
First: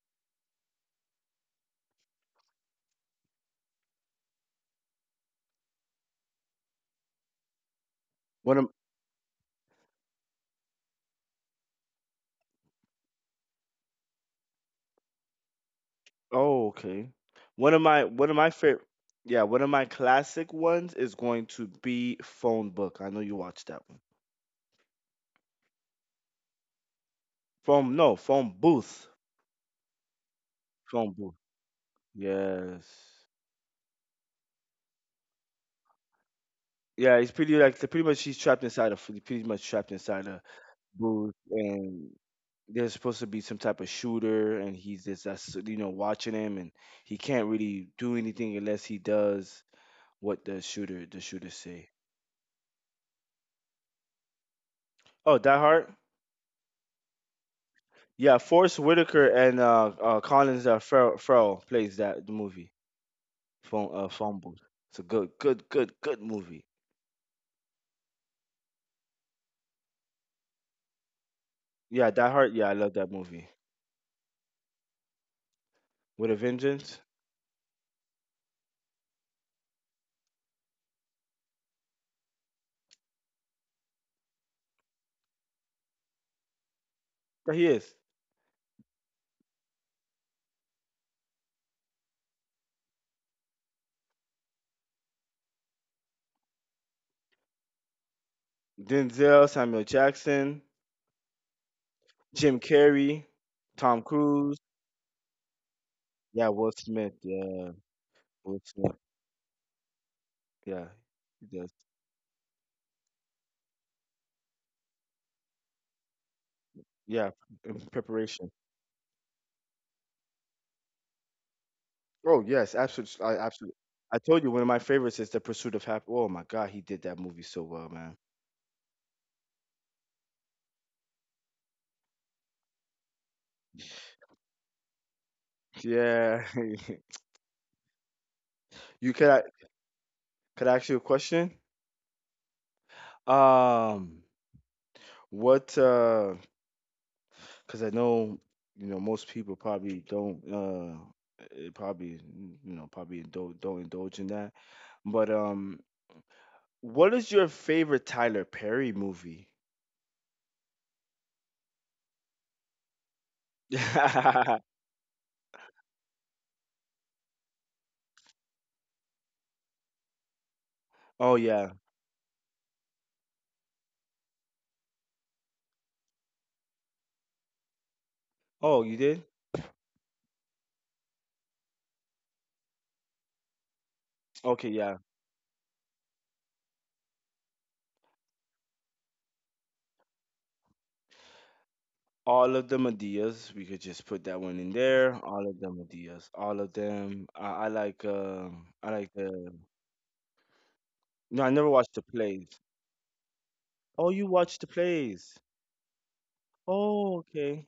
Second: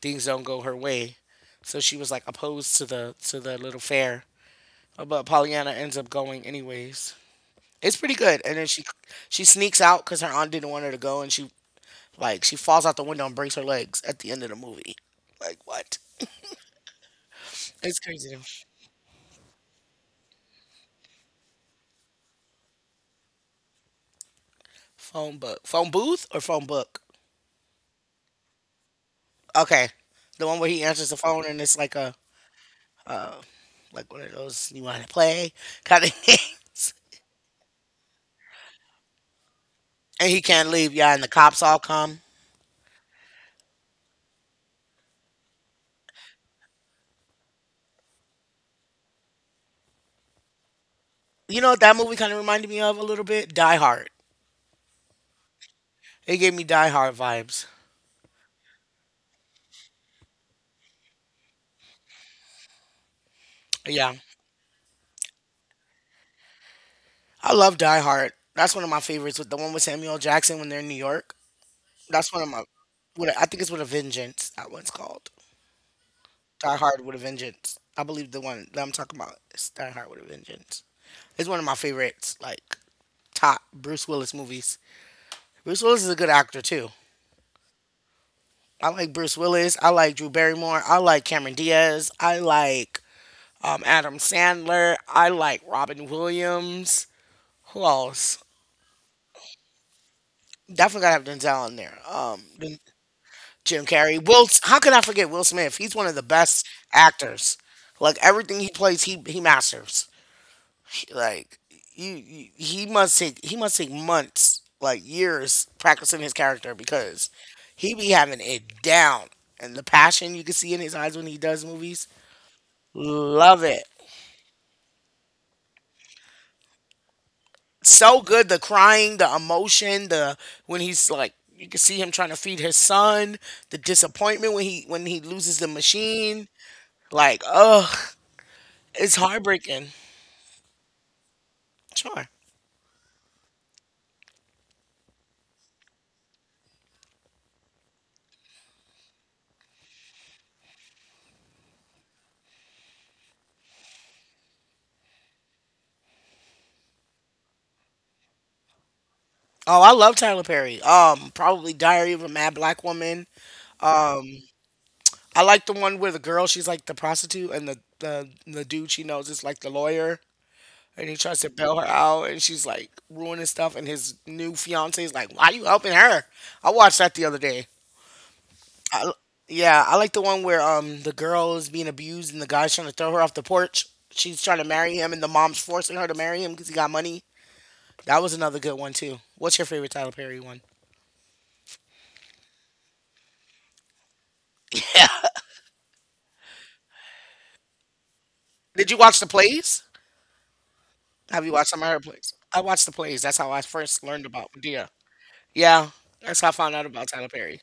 Speaker 1: things don't go her way. So she was like opposed to the little fair, but Pollyanna ends up going anyways. It's pretty good.
Speaker 2: One
Speaker 1: And then
Speaker 2: of
Speaker 1: she sneaks out because her aunt didn't want her to go, and she like she falls out the window and breaks her legs at the end of the movie. Like, what?
Speaker 2: oh, okay.
Speaker 1: It's
Speaker 2: One of
Speaker 1: crazy.
Speaker 2: my favorite, yeah, one of my classic ones is going to be Phone Book. I know you watched that one.
Speaker 1: Phone book, phone booth, or phone book?
Speaker 2: Phone no, Phone Booth.
Speaker 1: Okay, the one where he answers
Speaker 2: Phone
Speaker 1: the
Speaker 2: Booth.
Speaker 1: phone and it's like a,
Speaker 2: Yes.
Speaker 1: like, one of those you want to play kind of things,
Speaker 2: Yeah, it's pretty like pretty much trapped inside
Speaker 1: and
Speaker 2: a
Speaker 1: he can't leave. Yeah, and the
Speaker 2: booth,
Speaker 1: cops all
Speaker 2: and
Speaker 1: come.
Speaker 2: there's supposed to be some type of shooter, and he's just that's, you know, watching him, and he can't really do anything unless he does what the shooter
Speaker 1: You know what
Speaker 2: say.
Speaker 1: that movie kind of reminded me of a little bit? Die Hard.
Speaker 2: Oh, Die Hard.
Speaker 1: It gave me Die Hard vibes.
Speaker 2: Yeah, Forrest Whitaker and Collins, Farrell plays that the movie
Speaker 1: Yeah,
Speaker 2: phone booth. It's a good movie.
Speaker 1: I love Die Hard. That's one of my favorites, with the one with Samuel Jackson when they're in New York.
Speaker 2: Yeah, Die
Speaker 1: That's one of
Speaker 2: Hard.
Speaker 1: my.
Speaker 2: Yeah, I love that
Speaker 1: What, I
Speaker 2: movie
Speaker 1: think it's with a vengeance. That one's called
Speaker 2: with a
Speaker 1: Die
Speaker 2: vengeance.
Speaker 1: Hard with a Vengeance. I believe the one that I'm talking about is Die Hard with a Vengeance. It's one of my favorites, like top Bruce Willis movies. Bruce Willis is a good actor too.
Speaker 2: Yeah, he is.
Speaker 1: I like Bruce Willis. I like Drew Barrymore. I like Cameron Diaz. I like Adam Sandler. I like Robin Williams. Who else?
Speaker 2: Denzel, Samuel Jackson,
Speaker 1: Definitely gotta have Denzel in there.
Speaker 2: Jim
Speaker 1: Den.
Speaker 2: Carrey,
Speaker 1: Jim
Speaker 2: Tom
Speaker 1: Carrey. Will,
Speaker 2: Cruise.
Speaker 1: how could I forget Will Smith? He's one of the
Speaker 2: Yeah,
Speaker 1: best
Speaker 2: Will Smith.
Speaker 1: actors.
Speaker 2: Yeah,
Speaker 1: Like
Speaker 2: Will
Speaker 1: everything he
Speaker 2: Smith.
Speaker 1: plays, he masters.
Speaker 2: Yeah, he
Speaker 1: Like
Speaker 2: does.
Speaker 1: you he must take months, like years, practicing his character
Speaker 2: Yeah,
Speaker 1: because
Speaker 2: in
Speaker 1: he be having
Speaker 2: preparation.
Speaker 1: it down. And the passion you can see in his eyes when he does movies,
Speaker 2: Oh yes, absolutely. I
Speaker 1: love
Speaker 2: absolutely.
Speaker 1: it.
Speaker 2: I told you one of my favorites is The Pursuit of Happiness. Oh my God, he did that movie so well, man.
Speaker 1: So good, the crying, the emotion, the, when he's like you can see him trying to feed his son, the disappointment when he loses the
Speaker 2: Yeah.
Speaker 1: machine. Like, ugh.
Speaker 2: you
Speaker 1: It's heartbreaking.
Speaker 2: could I ask you a question?
Speaker 1: Sure.
Speaker 2: Um, what because I know you know most people probably don't it probably, you know, probably don't indulge in that. But what is your favorite Tyler Perry movie?
Speaker 1: Oh, I love Tyler Perry. Probably Diary of a Mad Black Woman. Um, I like the one where the girl, she's like the prostitute, and the dude she knows is like the lawyer, and he
Speaker 2: oh
Speaker 1: tries to
Speaker 2: yeah.
Speaker 1: bail her out and she's like ruining stuff and his new fiance is like, why you helping her? I watched that the other day.
Speaker 2: Oh, you
Speaker 1: I,
Speaker 2: did?
Speaker 1: yeah, I like the one where the girl is being abused and the guy's trying to throw her off the porch. She's trying to
Speaker 2: Okay, yeah.
Speaker 1: marry him and the mom's forcing her to marry him because he got money. That was another good one too. What's your favorite Tyler Perry one?
Speaker 2: All of the Medias. We could just put that one in there. All of the Medias. All of them. I
Speaker 1: Did you
Speaker 2: like
Speaker 1: watch the
Speaker 2: the.
Speaker 1: plays?
Speaker 2: No,
Speaker 1: Have
Speaker 2: I
Speaker 1: you
Speaker 2: never
Speaker 1: watched some of
Speaker 2: watched the
Speaker 1: her plays?
Speaker 2: plays.
Speaker 1: I watched the plays. That's how I first
Speaker 2: Oh, you
Speaker 1: learned about
Speaker 2: watched the
Speaker 1: Medea.
Speaker 2: plays.
Speaker 1: Yeah, that's how I found out about
Speaker 2: Oh,
Speaker 1: Tyler Perry
Speaker 2: okay.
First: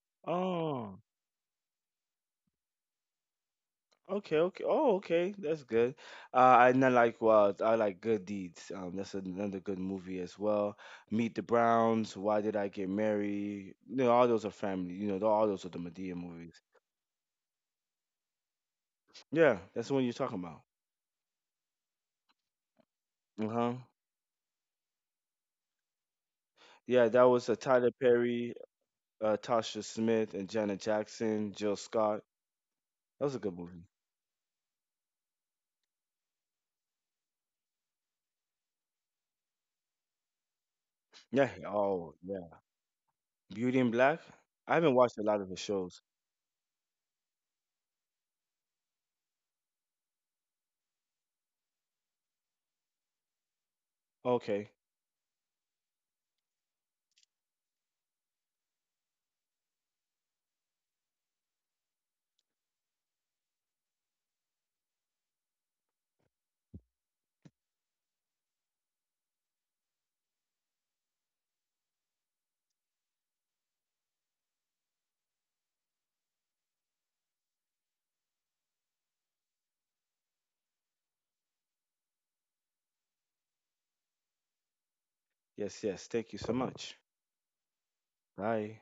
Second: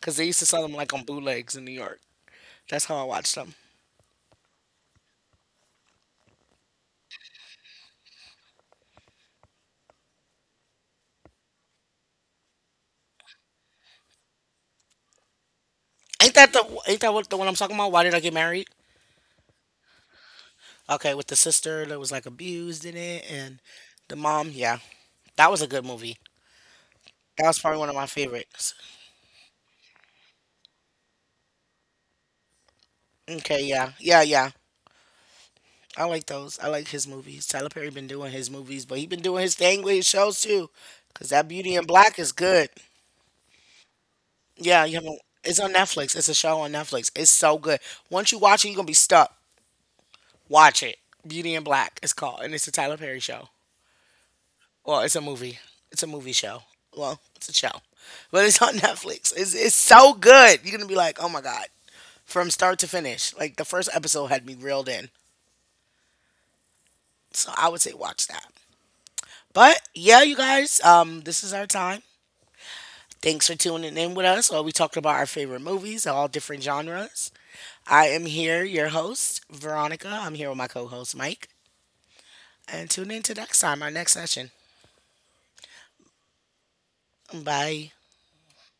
Speaker 1: because they used to sell them like
Speaker 2: Oh.
Speaker 1: on bootlegs in New York. That's how I watched them.
Speaker 2: Okay, okay. Oh, okay. That's good. And I like well, I like Good Deeds. That's another good movie as well. Meet the Browns. Why Did I Get Married? You know, all those are family. You know, all those are the Medea
Speaker 1: Ain't that
Speaker 2: movies.
Speaker 1: the ain't that what, the one I'm talking about? Why Did I Get Married?
Speaker 2: Yeah, that's the one you're talking about.
Speaker 1: Okay, with the sister that was like abused in it,
Speaker 2: Uh
Speaker 1: and
Speaker 2: huh.
Speaker 1: the mom. Yeah, that was a good movie.
Speaker 2: Yeah, that
Speaker 1: That
Speaker 2: was
Speaker 1: was probably one
Speaker 2: Tyler
Speaker 1: of my
Speaker 2: Perry,
Speaker 1: favorites.
Speaker 2: Tasha Smith, and Janet Jackson, Jill Scott. That was a good
Speaker 1: Okay,
Speaker 2: movie.
Speaker 1: yeah, yeah, yeah. I like those. I like his movies. Tyler Perry been doing his movies, but he been doing his thing with his shows too. Cause that
Speaker 2: Yeah.
Speaker 1: Beauty in
Speaker 2: Oh,
Speaker 1: Black is
Speaker 2: yeah.
Speaker 1: good.
Speaker 2: Beauty in Black. I
Speaker 1: Yeah, you
Speaker 2: haven't
Speaker 1: haven't.
Speaker 2: watched a lot of the
Speaker 1: It's on
Speaker 2: shows.
Speaker 1: Netflix. It's a show on Netflix. It's so good. Once you watch it, you're gonna be stuck. Watch it. Beauty in Black it's called, and it's a Tyler Perry show.
Speaker 2: Okay.
Speaker 1: Well, it's a movie. It's a movie show. Well, it's a show, but it's on Netflix. It's so good. You're gonna be like, oh my god, from start to finish. Like the first episode had me reeled in. So I would say watch that. But yeah, you guys, this is our time. Thanks for tuning in with us. Well, we talked about our favorite movies, all different genres. I am here, your host, Veronica. I'm here with my co host, Mike. And tune in to next time, our next session.
Speaker 2: Yes, yes. Thank you so much.
Speaker 1: Bye.
Speaker 2: Bye.